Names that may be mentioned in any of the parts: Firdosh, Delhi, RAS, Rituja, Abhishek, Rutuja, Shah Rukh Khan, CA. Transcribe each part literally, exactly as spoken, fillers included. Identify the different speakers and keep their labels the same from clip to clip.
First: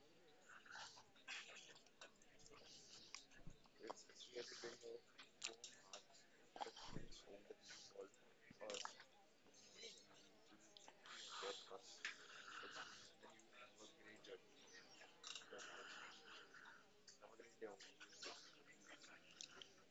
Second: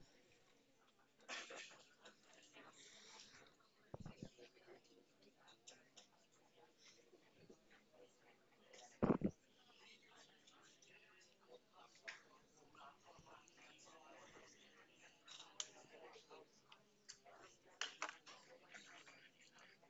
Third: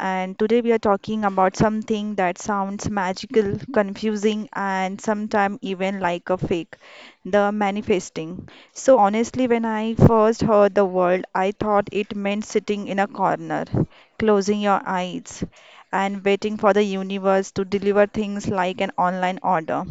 Speaker 1: and today we are talking about something that sounds magical, confusing and sometimes even like a fake, the manifesting. So honestly when I first heard the word, I thought it meant sitting in a corner, closing your eyes and waiting for the universe to deliver things like an online order.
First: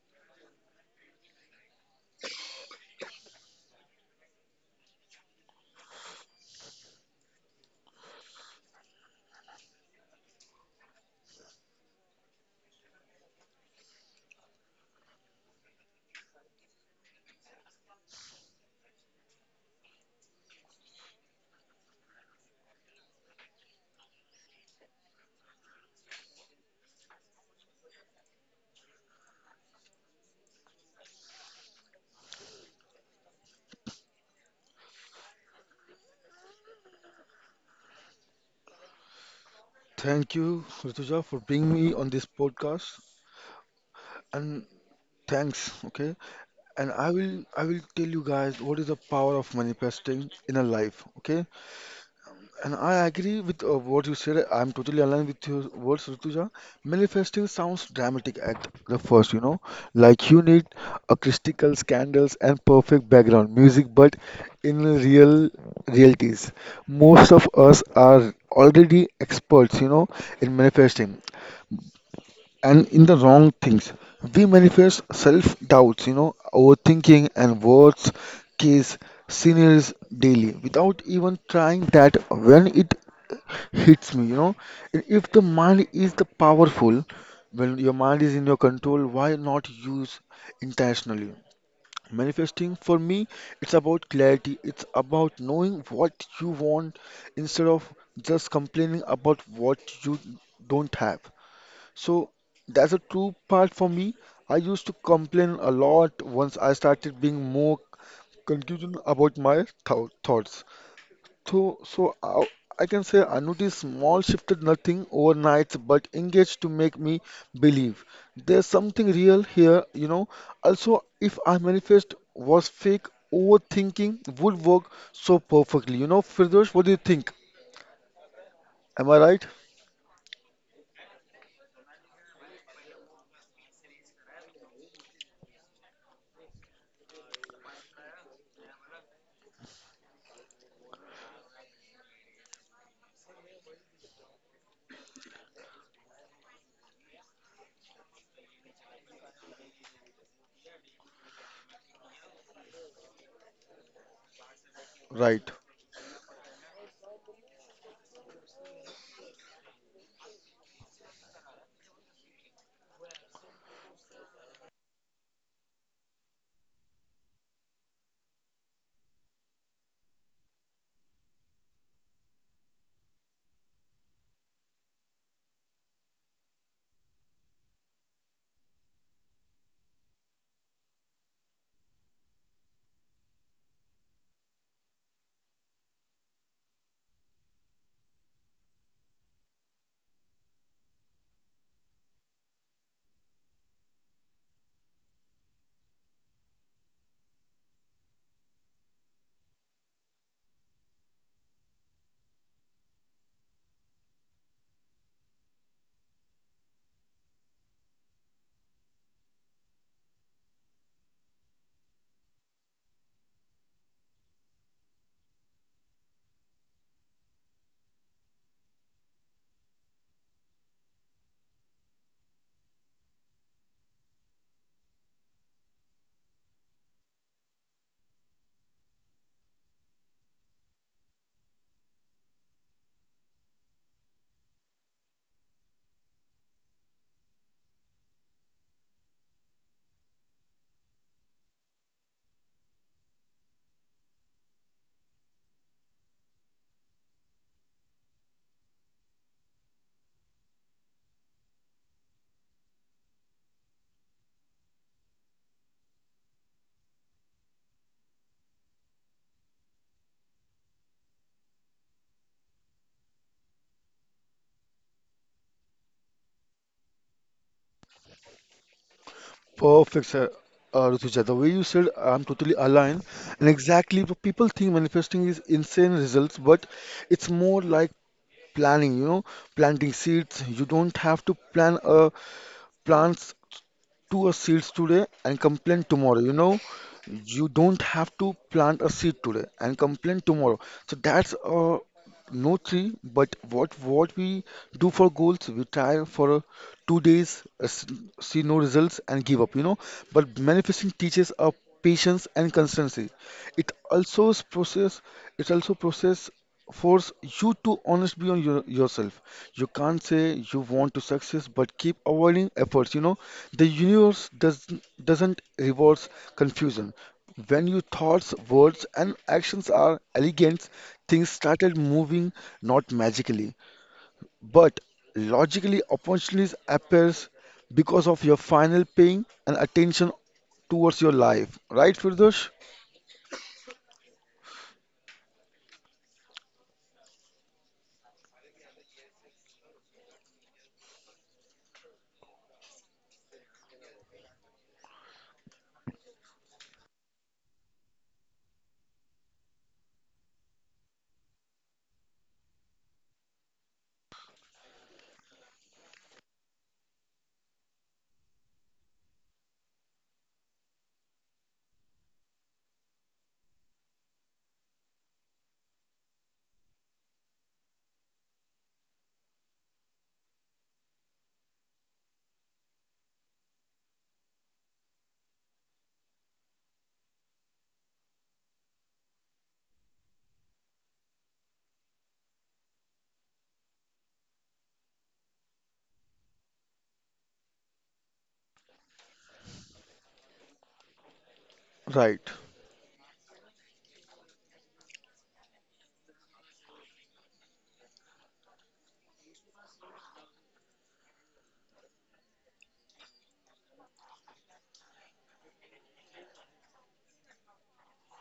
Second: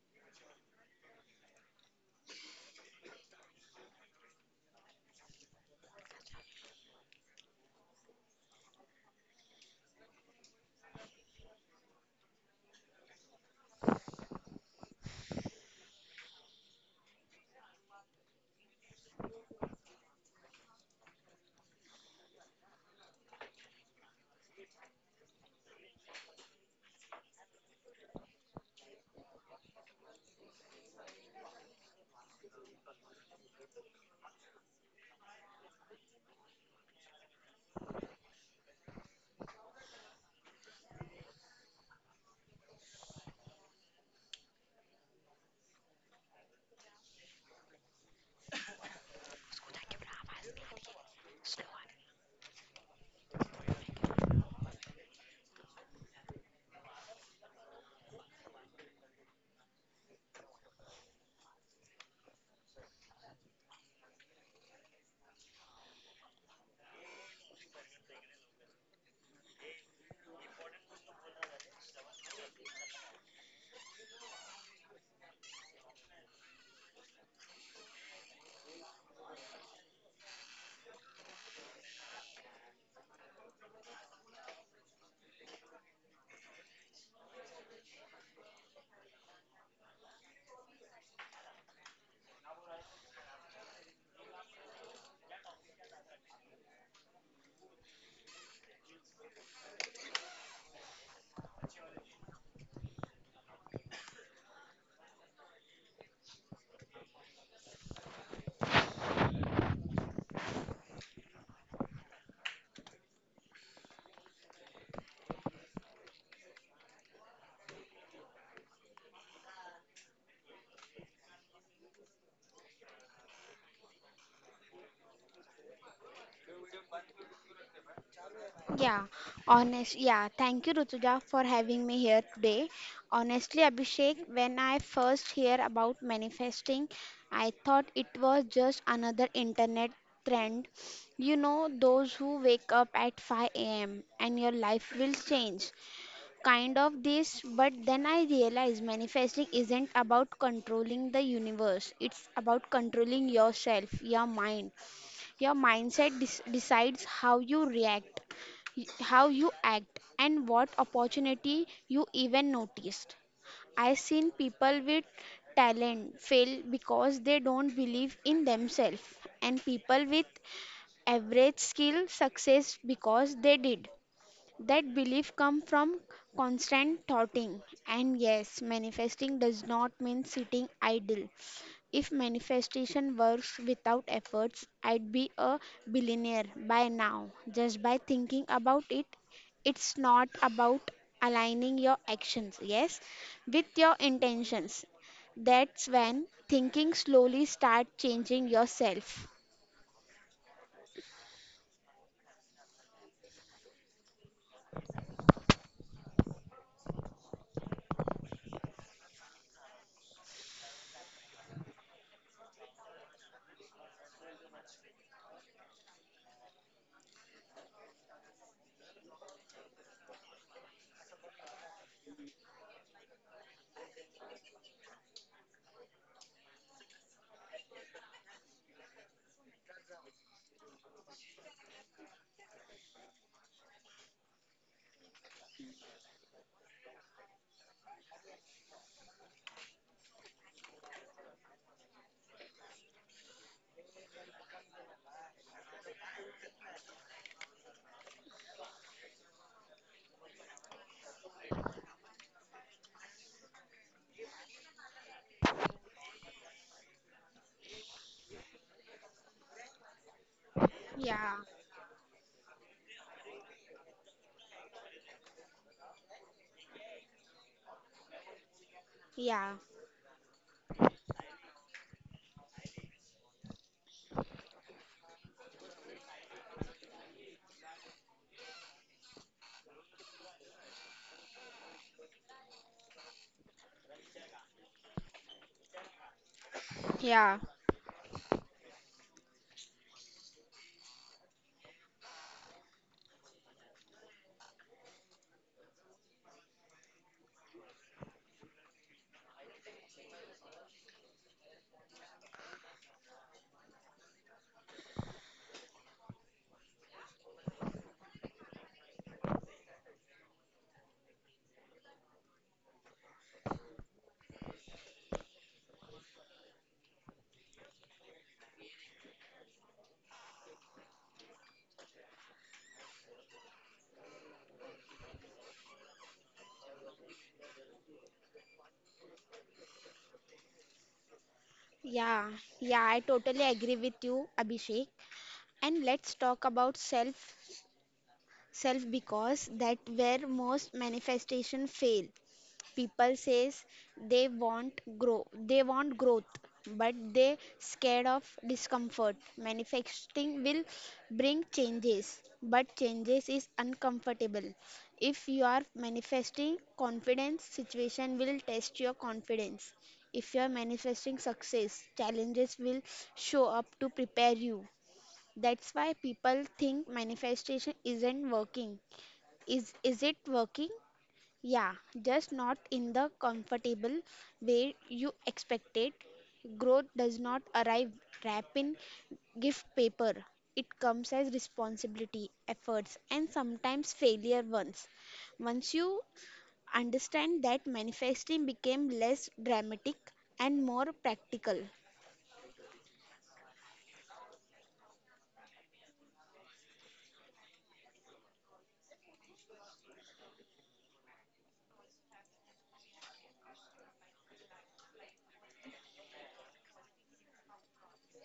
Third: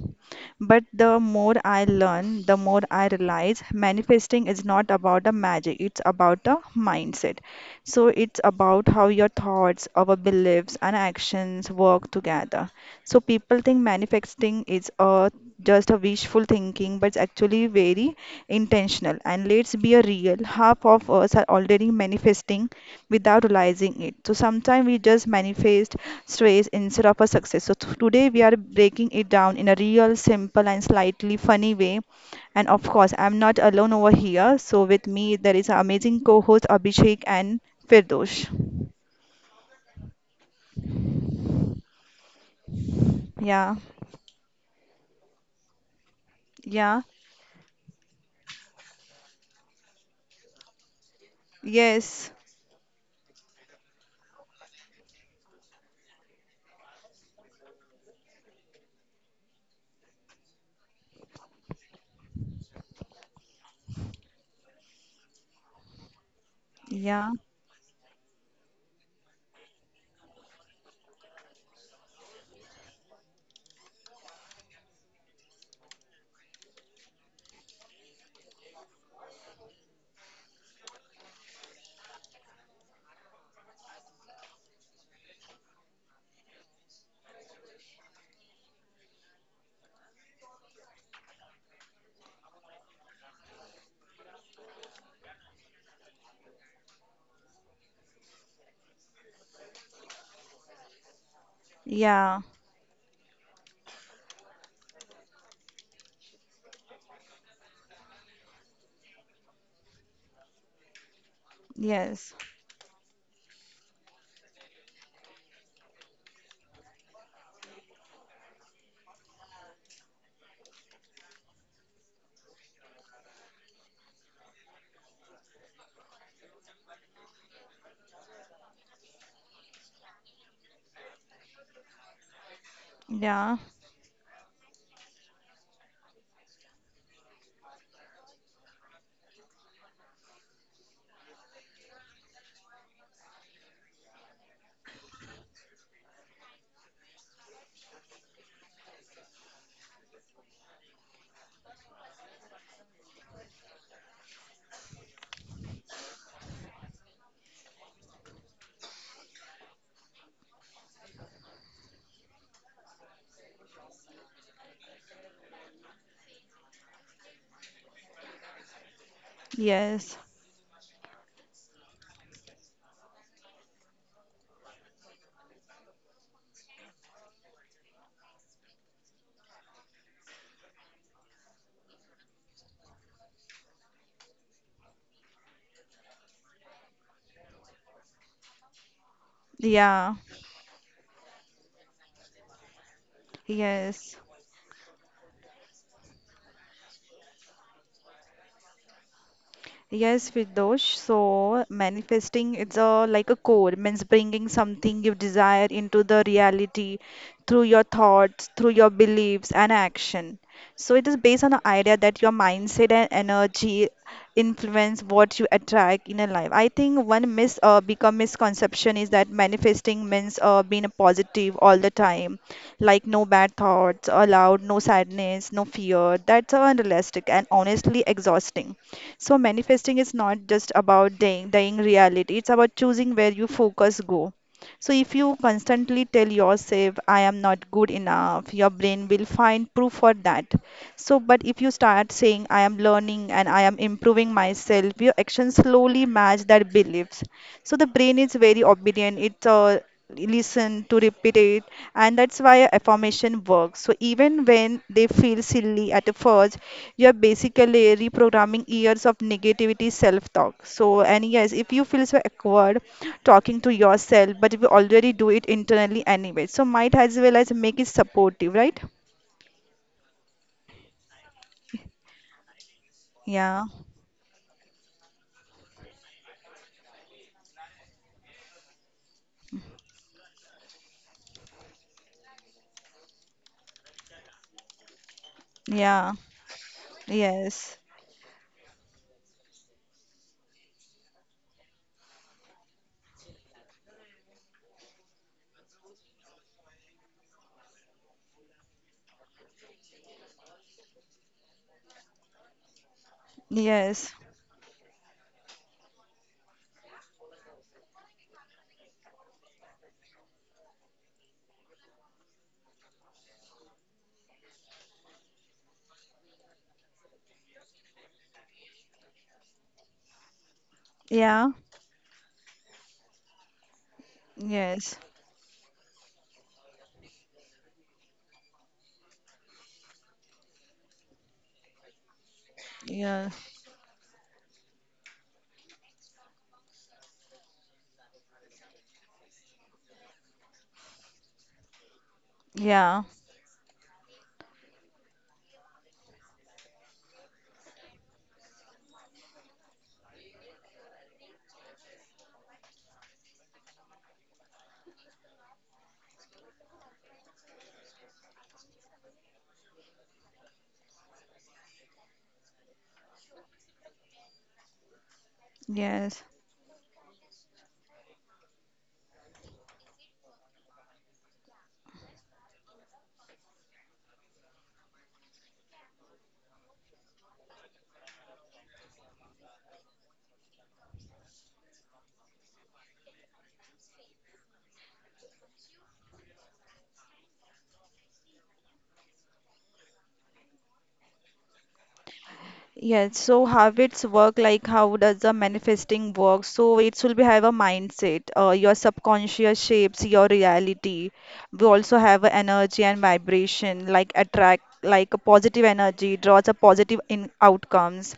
Speaker 1: But the more I learn, the more I realize manifesting is not about a magic, it's about a mindset. So it's about how your thoughts, our beliefs, and actions work together. So people think manifesting is a just a wishful thinking, but it's actually very intentional. And let's be a real, half of us are already manifesting without realizing it. So sometimes we just manifest stress instead of a success. So th- today we are breaking it down in a real, simple, and slightly funny way. And of course, I'm not alone over here. So with me, there is an amazing co-host Abhishek and Firdosh.
Speaker 2: Thank you, Rituja, for bringing me on this podcast.
Speaker 1: Yeah,
Speaker 2: And thanks, okay? And I
Speaker 1: yeah,
Speaker 2: will I will tell you guys what is the power of manifesting in a life, okay?
Speaker 1: yes,
Speaker 2: And I agree with uh, what you said. I'm totally aligned with your words, Rituja. Manifesting sounds dramatic at the first, you know, like you need acoustical scandals and perfect background music, but in real realities, most
Speaker 1: yeah,
Speaker 2: of us are already experts, you know, in manifesting, and in the wrong things. We manifest self doubts, you know, overthinking and worst case scenarios daily without even trying that when it hits me, you know. And if the mind is the powerful, when your mind is in your control, why not use intentionally? Manifesting for me, it's about clarity, it's about knowing what you want instead of just complaining about what you don't have. So
Speaker 1: yeah,
Speaker 2: that's a true part for me. I used to complain a lot once I started being more confused about my thou- thoughts. So, so
Speaker 1: yes,
Speaker 2: I, I can say I noticed small shifted nothing overnight, but engaged to make me believe there's something real here, you know. Also, if I manifest was fake, overthinking would work so perfectly. You know, Firdosh, what do you think?
Speaker 3: Yeah,
Speaker 2: Am I right?
Speaker 3: honest. Yeah, thank you, Rutuja, for having me here today. Honestly,
Speaker 1: yeah,
Speaker 3: Abhishek, when I first hear about manifesting, I thought it was just another internet trend. You know, those who wake up at five a m and your life will change. Kind of this, but then I realized manifesting isn't about controlling the universe. It's about controlling yourself, your mind.
Speaker 2: Right.
Speaker 3: Your mindset dis- decides how you react, y- how you act and what opportunity you even noticed. I've seen people with talent fail because they don't believe in themselves, and people with
Speaker 1: yes,
Speaker 3: average skill success because they did. That belief comes from constant thoughting. And yes, manifesting does not mean sitting idle. If manifestation works without efforts, I'd be a billionaire by now. Just by thinking about it, it's
Speaker 1: yeah,
Speaker 3: not about aligning your actions, yes, with your
Speaker 1: yes.
Speaker 3: intentions. That's when thinking slowly start changing yourself.
Speaker 1: Yes, Firdosh. So manifesting, it's a like a core, means bringing something you desire into the reality through your thoughts, through your beliefs and action. So it is based on the idea that your mindset and energy influence what you attract in a life. I think one mis uh, become misconception is that manifesting means uh, being a positive all the time, like no bad thoughts allowed, no sadness, no fear. That's unrealistic and honestly exhausting. So manifesting is not just about dying, dying reality. It's about choosing where you focus go. So if you constantly tell yourself, I am not good enough, your brain will find proof for that. So, but if you start saying, I am learning and I am improving myself, your actions slowly match that beliefs. So the brain is very obedient. It uh, listen to repeat it, and that's why affirmation works so even when they feel silly at first, you're basically reprogramming years of negativity self-talk. So and
Speaker 3: Yeah,
Speaker 1: yes, if you feel so awkward talking to yourself, but if you already do it internally anyway, so might as well as make it supportive, right?
Speaker 3: yeah.
Speaker 2: Perfect, sir. Uh, Rutuja, the way you said, I'm totally aligned. And
Speaker 1: Yeah,
Speaker 2: exactly what people think manifesting is insane results, but it's more like planning, you know, planting seeds. You don't have to plan a plants to a seeds today and complain
Speaker 1: yeah,
Speaker 2: tomorrow, you know.
Speaker 3: Yeah.
Speaker 2: You
Speaker 1: yes,
Speaker 2: don't have to plant a seed today and complain tomorrow. So that's uh, no tree, but what what we do for goals, we try for two days, uh, s- see no results, and give up, you know. But manifesting teaches us patience and consistency. It
Speaker 1: yes,
Speaker 2: also is process. It also process force you to honest beyond your, yourself. You can't say you want to success, but keep avoiding efforts. You know, the universe does doesn't rewards confusion. When your thoughts, words, and actions are elegant, things
Speaker 1: yeah,
Speaker 2: started moving not magically but
Speaker 1: yes,
Speaker 2: logically, opportunities appears because of your final paying and attention towards your life. Right,
Speaker 3: Yeah,
Speaker 2: Firdosh?
Speaker 3: yeah, I
Speaker 1: yeah,
Speaker 3: totally agree with you, Abhishek. And let's talk about self self because that where most manifestation fail.
Speaker 1: yeah,
Speaker 3: People says they want grow they want growth, but they scared of discomfort. Manifesting will bring changes, but changes is uncomfortable. If you are manifesting confidence, situation will test your confidence. If you are manifesting success, challenges will show up to prepare you. That's why
Speaker 1: yes.
Speaker 3: people think manifestation isn't working. Is is it working? Yeah, just not in the comfortable way you expected. Growth does not arrive wrapped in gift paper. It comes as responsibility, efforts, and sometimes failure once. Once you understand that, manifesting became less dramatic and more practical.
Speaker 2: Right.
Speaker 1: Yes, so habits work like how does the manifesting work? So it will be have a mindset. Uh, your subconscious shapes your reality. We also have a energy and vibration, like attract, like a positive energy draws a positive in outcomes,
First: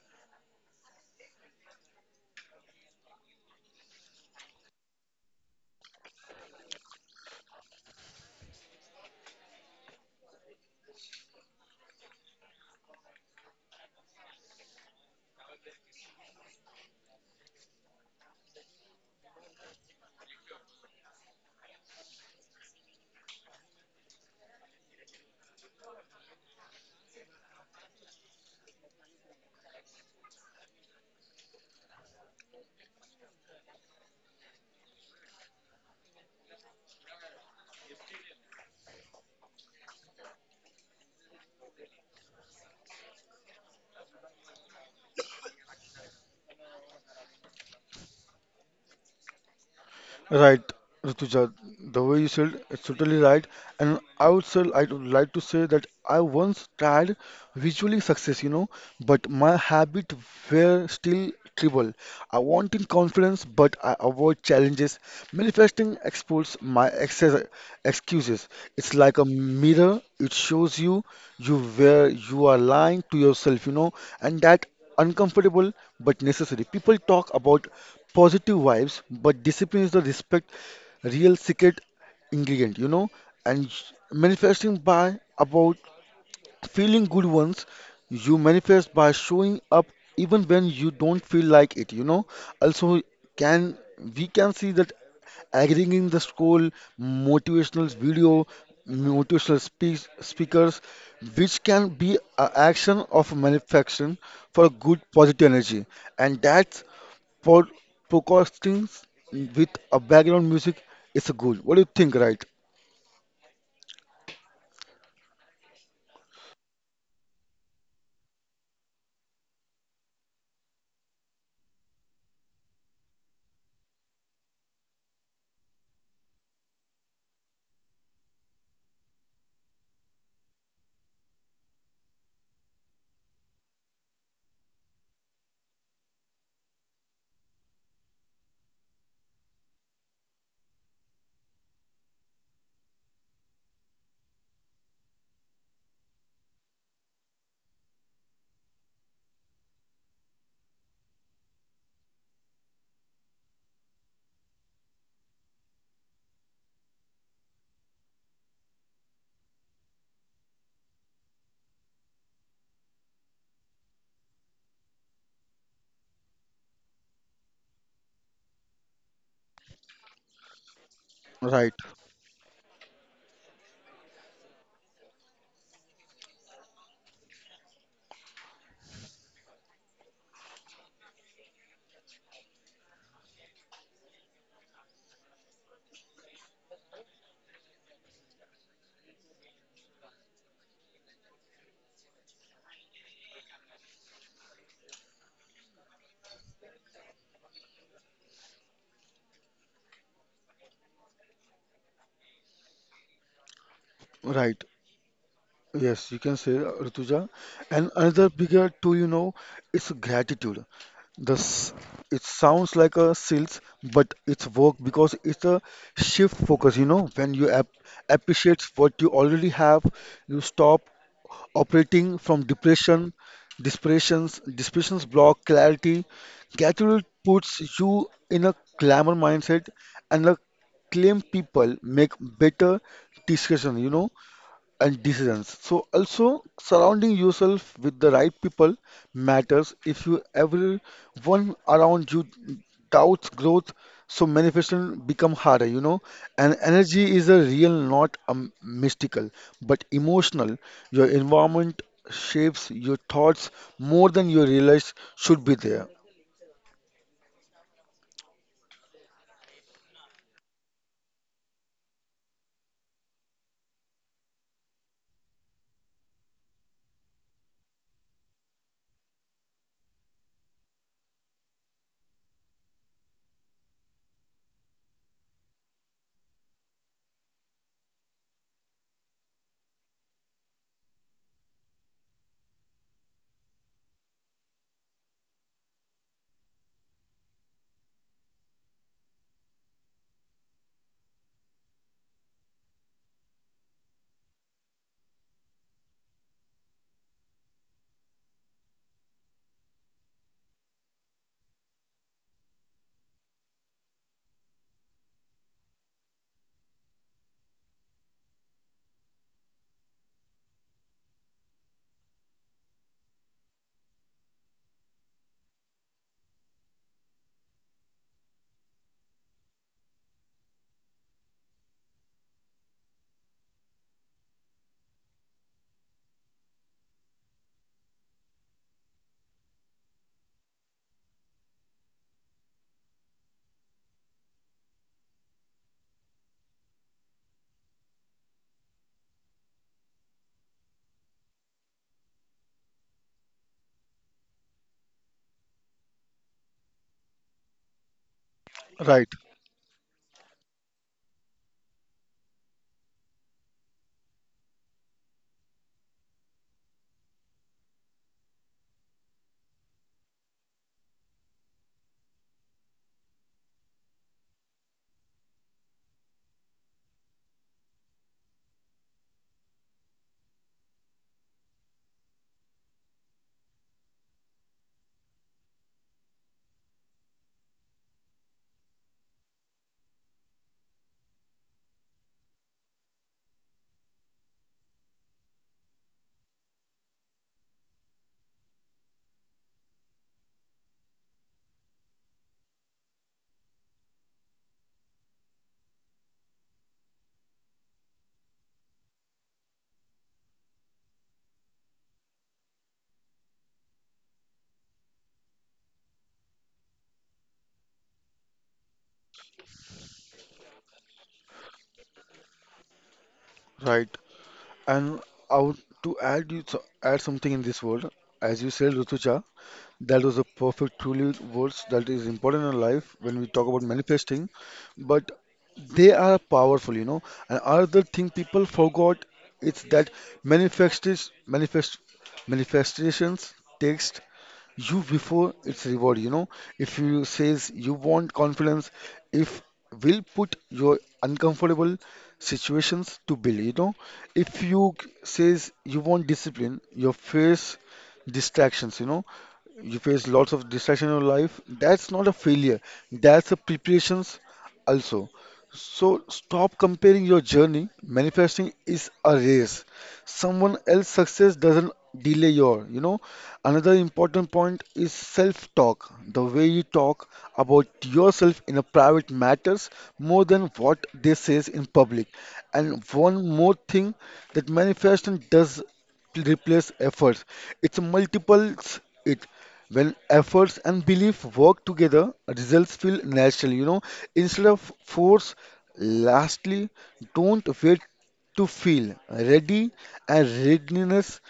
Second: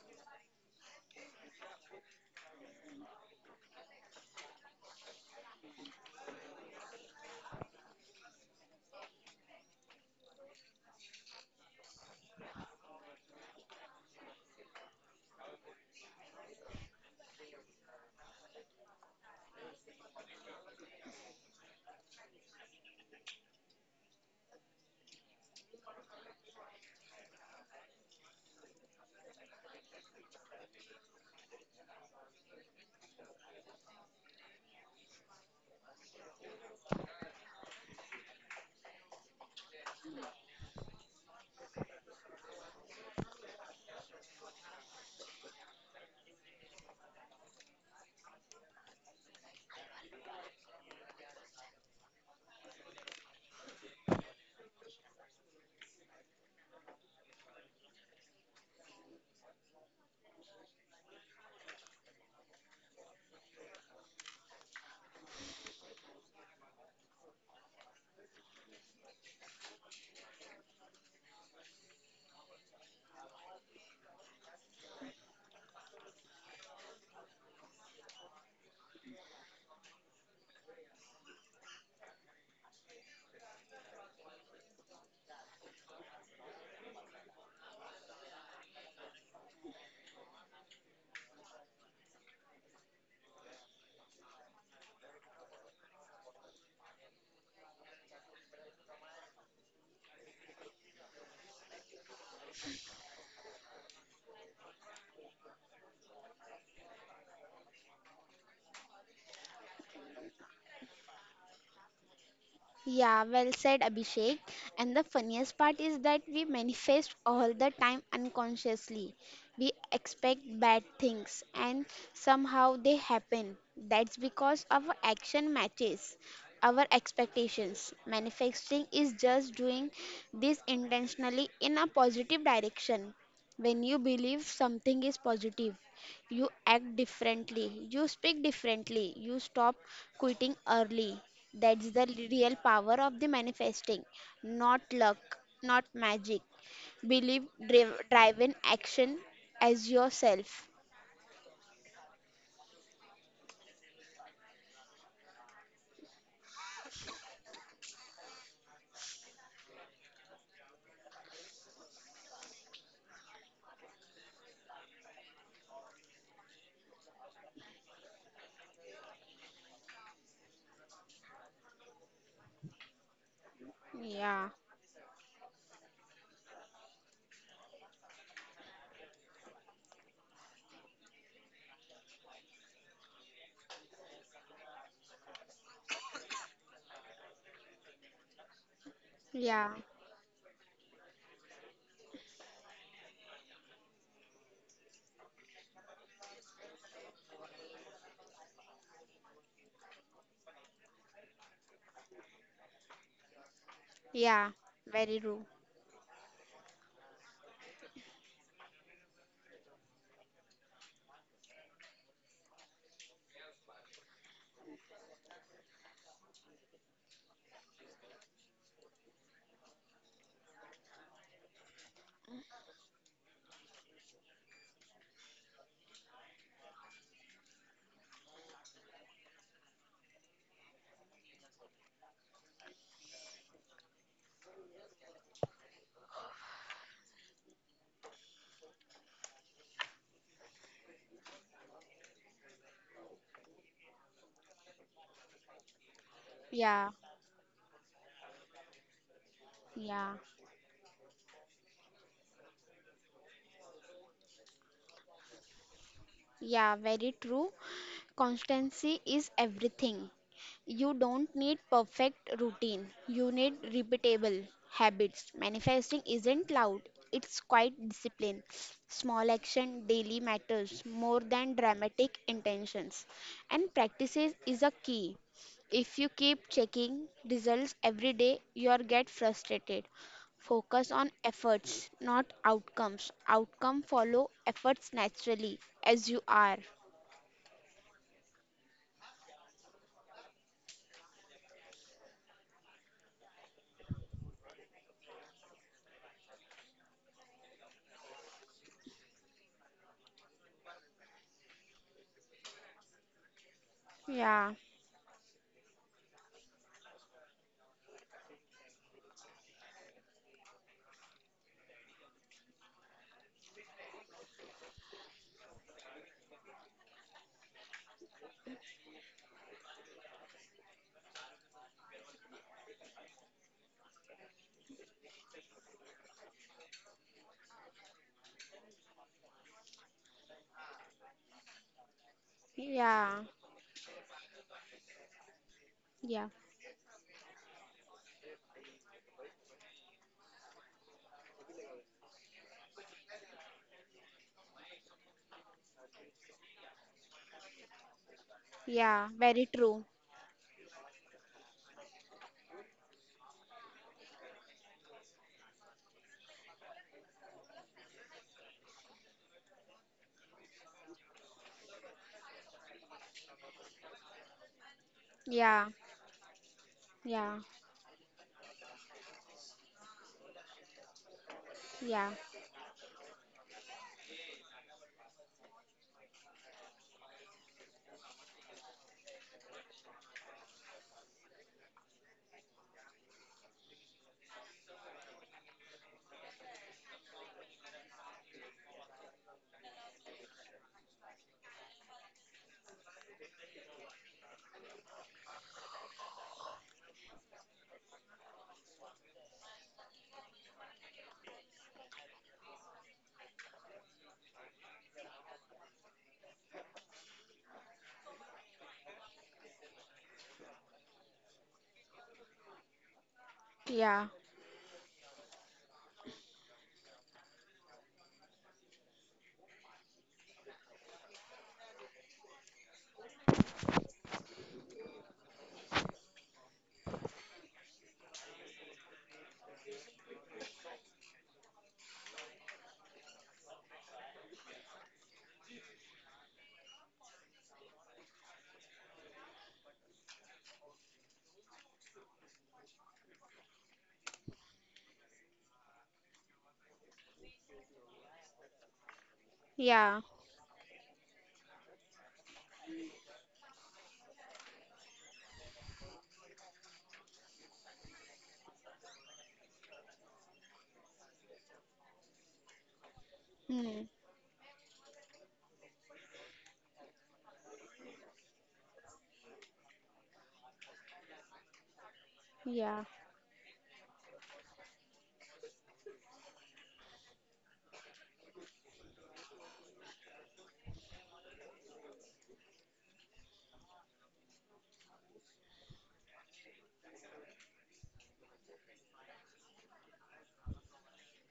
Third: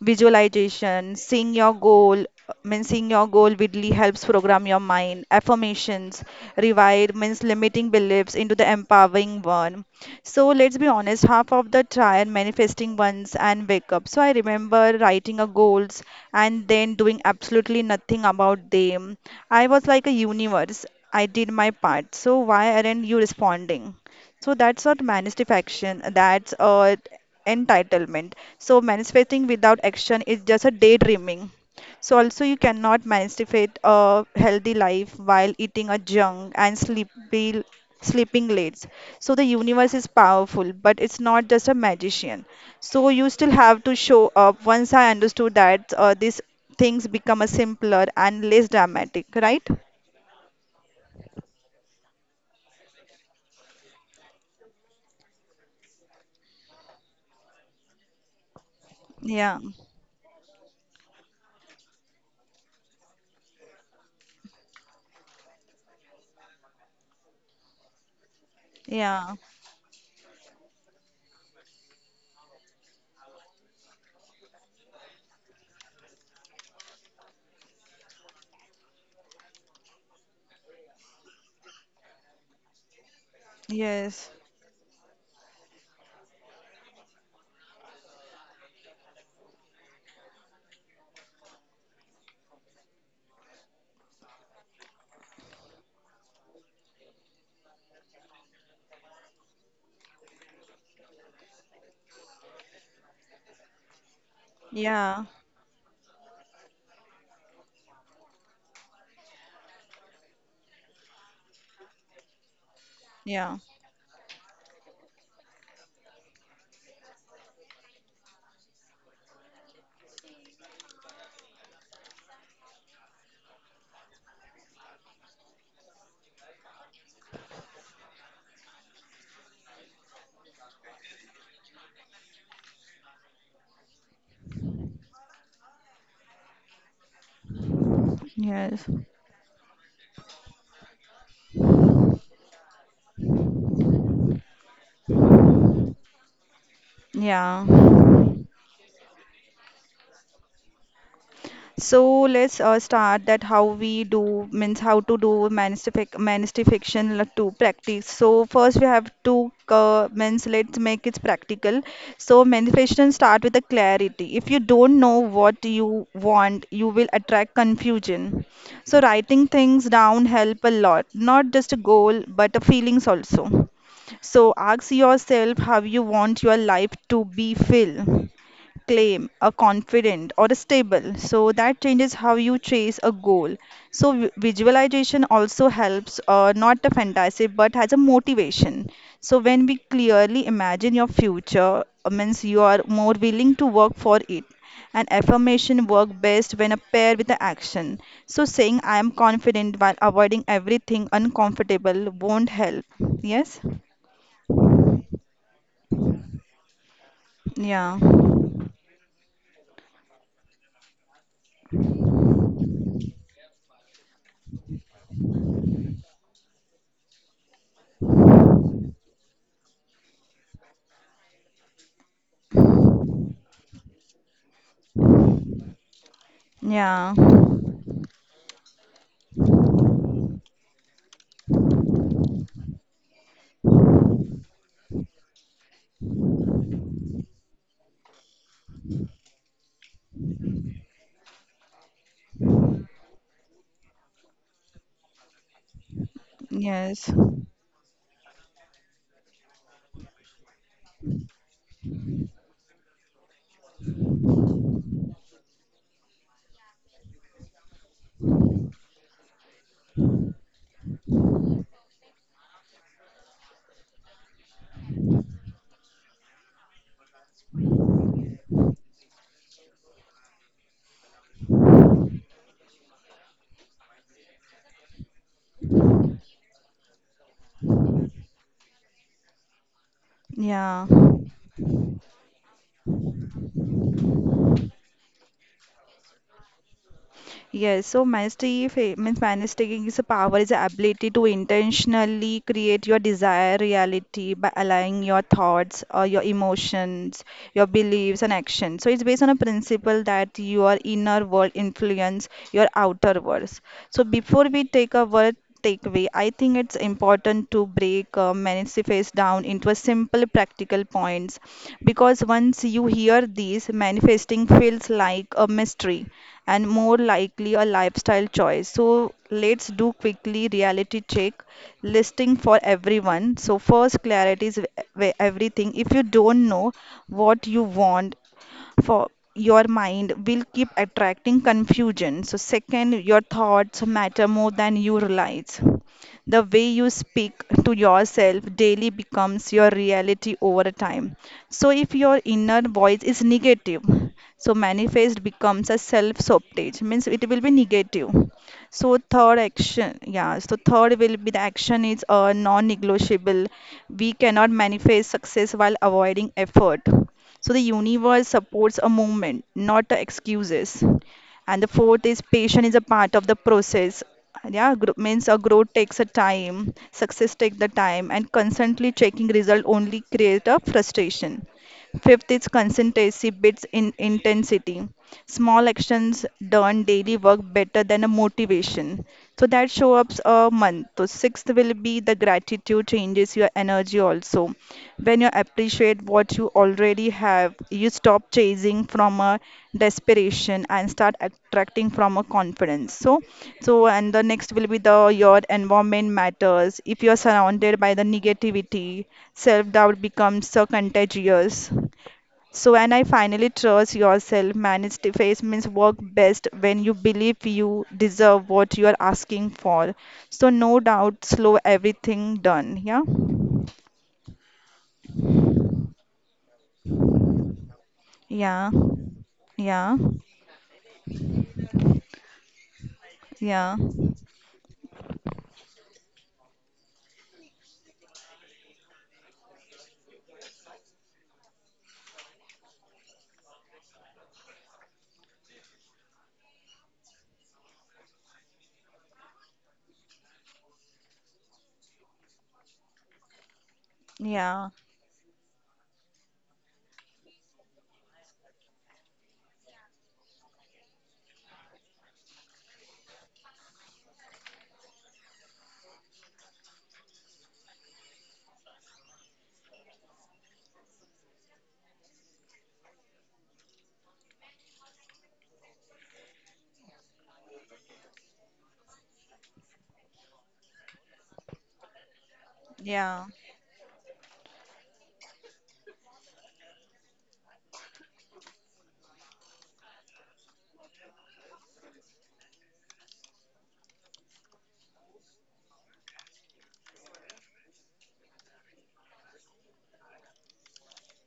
Speaker 1: visualization seeing your goal means seeing your goal really helps program your mind. Affirmations rewire means limiting beliefs into the empowering one. So let's be honest, half of the try and manifesting ones and wake up. So I remember writing a goals and then doing absolutely nothing about them. I was like, a universe, I did my part, so why aren't you responding? So that's not manifestation, that's uh, entitlement. So manifesting without action is just a daydreaming. So also you cannot manifest a healthy life while eating a junk and sleepy, sleeping late. So the universe is powerful, but it's not just a magician. So you still have to show up. Once I understood that, uh, these things become a simpler and less dramatic, right?
Speaker 2: Right, Rituja. The way you said, it's totally right. And I would say I would like to say that I once tried visually success, you know, but my
Speaker 1: Yeah,
Speaker 2: habit were still tribal. I wanted confidence, but I avoid challenges. Manifesting exposes my excess excuses. It's like a
Speaker 1: yeah,
Speaker 2: mirror. It shows you you where you are lying to yourself, you know, and that uncomfortable but necessary. People talk about positive vibes, but discipline is the respect real secret ingredient, you know. And
Speaker 1: yes,
Speaker 2: manifesting by about feeling good ones, you manifest by showing up even when you don't feel like it, you know. Also, can we can see that aggregating the scroll, motivational video, motivational speech, speakers, which can be an action of manifestation for good
Speaker 1: yeah,
Speaker 2: positive energy, and that's for podcasting with a background music is good. What do you think, right?
Speaker 3: Yeah, well
Speaker 1: yeah.
Speaker 3: said, Abhishek. And the funniest part is that we manifest all the time unconsciously. We expect bad things and somehow they happen. That's because our action matches our expectations. Manifesting is just doing this intentionally in a positive direction. When you believe something is positive, you act differently, you speak
Speaker 1: Yes.
Speaker 3: differently, you stop quitting early. That's the real power of the manifesting, not luck, not magic. Believe
Speaker 1: Yeah.
Speaker 3: driv- driven action as yourself.
Speaker 1: So let's uh, start that how we do, means how to do manifest manifestation like to practice. So first we have to uh, means let's make it practical. So manifestation start with the clarity. If you don't know what you want, you will attract confusion. So writing things down help a lot. Not
Speaker 2: Right,
Speaker 1: just a goal, but the feelings also.
Speaker 3: Yeah,
Speaker 1: So ask yourself how you want your life to be filled. Claim, a confident, or a stable. So that changes how you chase a goal. So vi- visualization also helps, uh, not a fantasy, but has a motivation. So when
Speaker 3: yeah,
Speaker 1: we clearly imagine your future, uh, means you are more willing to work for it. And affirmation work best when a pair with the action. So saying I am confident while avoiding everything uncomfortable won't help. Yes?
Speaker 3: yeah,
Speaker 2: right.
Speaker 3: very true.
Speaker 2: Yes, you can say uh, Rituja. And
Speaker 1: Yeah.
Speaker 2: another bigger tool, you know, is gratitude. This it sounds like a sales, but it's work because it's a shift focus. You know, when you ap appreciate what you already have, you stop operating from depression, desperations, desperations block clarity. Gratitude
Speaker 1: Yeah.
Speaker 2: puts you in a glamour mindset and a claim people make better decisions. You know and decisions. So also surrounding yourself with the right people matters. If you everyone around you doubts growth, so manifestation become harder, you know. And
Speaker 3: Yeah,
Speaker 1: Yes.
Speaker 2: energy is a real, not a m- mystical, but
Speaker 3: yeah.
Speaker 2: emotional. Your environment shapes your thoughts more than you realize should be there.
Speaker 3: Yeah, very true. Constancy is everything. You don't need perfect routine. You need repeatable habits. Manifesting isn't loud. It's quite discipline. Small action daily matters more than dramatic intentions. And practices is a key. If you keep checking results every day, you'll get frustrated.
Speaker 1: Yeah.
Speaker 3: Focus on efforts, not outcomes. Outcome follow efforts naturally as you are.
Speaker 1: Yes, so manifesting means manifesting is a power, is the ability to intentionally create your desired reality by aligning your thoughts or your emotions, your beliefs and actions. So it's based on a principle that your inner world influence your outer worlds. So
Speaker 3: Yeah,
Speaker 1: before we take a word takeaway, I think it's important to break uh, manifest down into a simple practical points because once you hear these, manifesting feels like a mystery and more likely a lifestyle choice. So let's do quickly reality check listing for everyone. So first, clarity is w- everything. If you don't know what you want, for your mind will keep attracting confusion. So, second, your
Speaker 3: yeah,
Speaker 1: thoughts matter more than you realize.
Speaker 3: yeah,
Speaker 1: The way you speak to yourself daily becomes your reality over time. So, if your inner voice is negative, so manifest becomes a self sabotage, means it will be negative. So,
Speaker 2: Right,
Speaker 3: yeah,
Speaker 1: third
Speaker 3: very true.
Speaker 1: action, yeah, so third will be the action is uh, non negotiable. We cannot manifest success while avoiding effort. So the universe supports a movement, not the excuses. And the fourth is patience is a part of the process. Yeah, gro- means a
Speaker 3: Yeah,
Speaker 1: growth takes a time, success
Speaker 3: yeah,
Speaker 1: takes the time, and constantly checking result only create a frustration.
Speaker 3: yeah,
Speaker 1: Fifth is consistency beats in intensity. Small actions done daily work better than a motivation. So that shows up a month. So sixth will be the gratitude changes your energy also. When you appreciate what you already have, you stop chasing from a desperation and start attracting from a confidence. So, so and the next will be the your environment matters. If you are surrounded by the negativity, self-doubt becomes so contagious. So, and I finally trust yourself. Manage to face means work best when you believe you deserve what you are asking for. So, no doubt, slow everything done. Yeah,
Speaker 2: right.
Speaker 3: yeah,
Speaker 2: And I would to add you so add something in this world, as you
Speaker 1: yeah,
Speaker 2: said, Rutuja.
Speaker 1: yeah.
Speaker 2: That was a perfect, truly words that is important in life when we talk about
Speaker 1: Yeah,
Speaker 2: manifesting, but they are powerful, you know. And other thing people forgot it's that manifestis manifest manifestations takes you before its reward, you know. If you says you want confidence, if will put your uncomfortable situations to build, you know. If
Speaker 1: yeah,
Speaker 2: you says you want discipline, your face distractions, you know, you
Speaker 3: yeah.
Speaker 2: face lots of distraction in your life. That's not a failure, that's a preparations also. So stop comparing your journey. Manifesting is a race. Someone else's success doesn't delay your, you know. Another
Speaker 3: Hmm.
Speaker 2: important point is self talk. The way you talk about yourself in a private matters more than what they says in public. And
Speaker 3: Yeah,
Speaker 2: one
Speaker 1: yeah,
Speaker 2: more thing, that manifestation does replace efforts. It's multiples it. When efforts and belief work together, results feel natural, you know, instead of force. Lastly, don't wait to feel ready, and readiness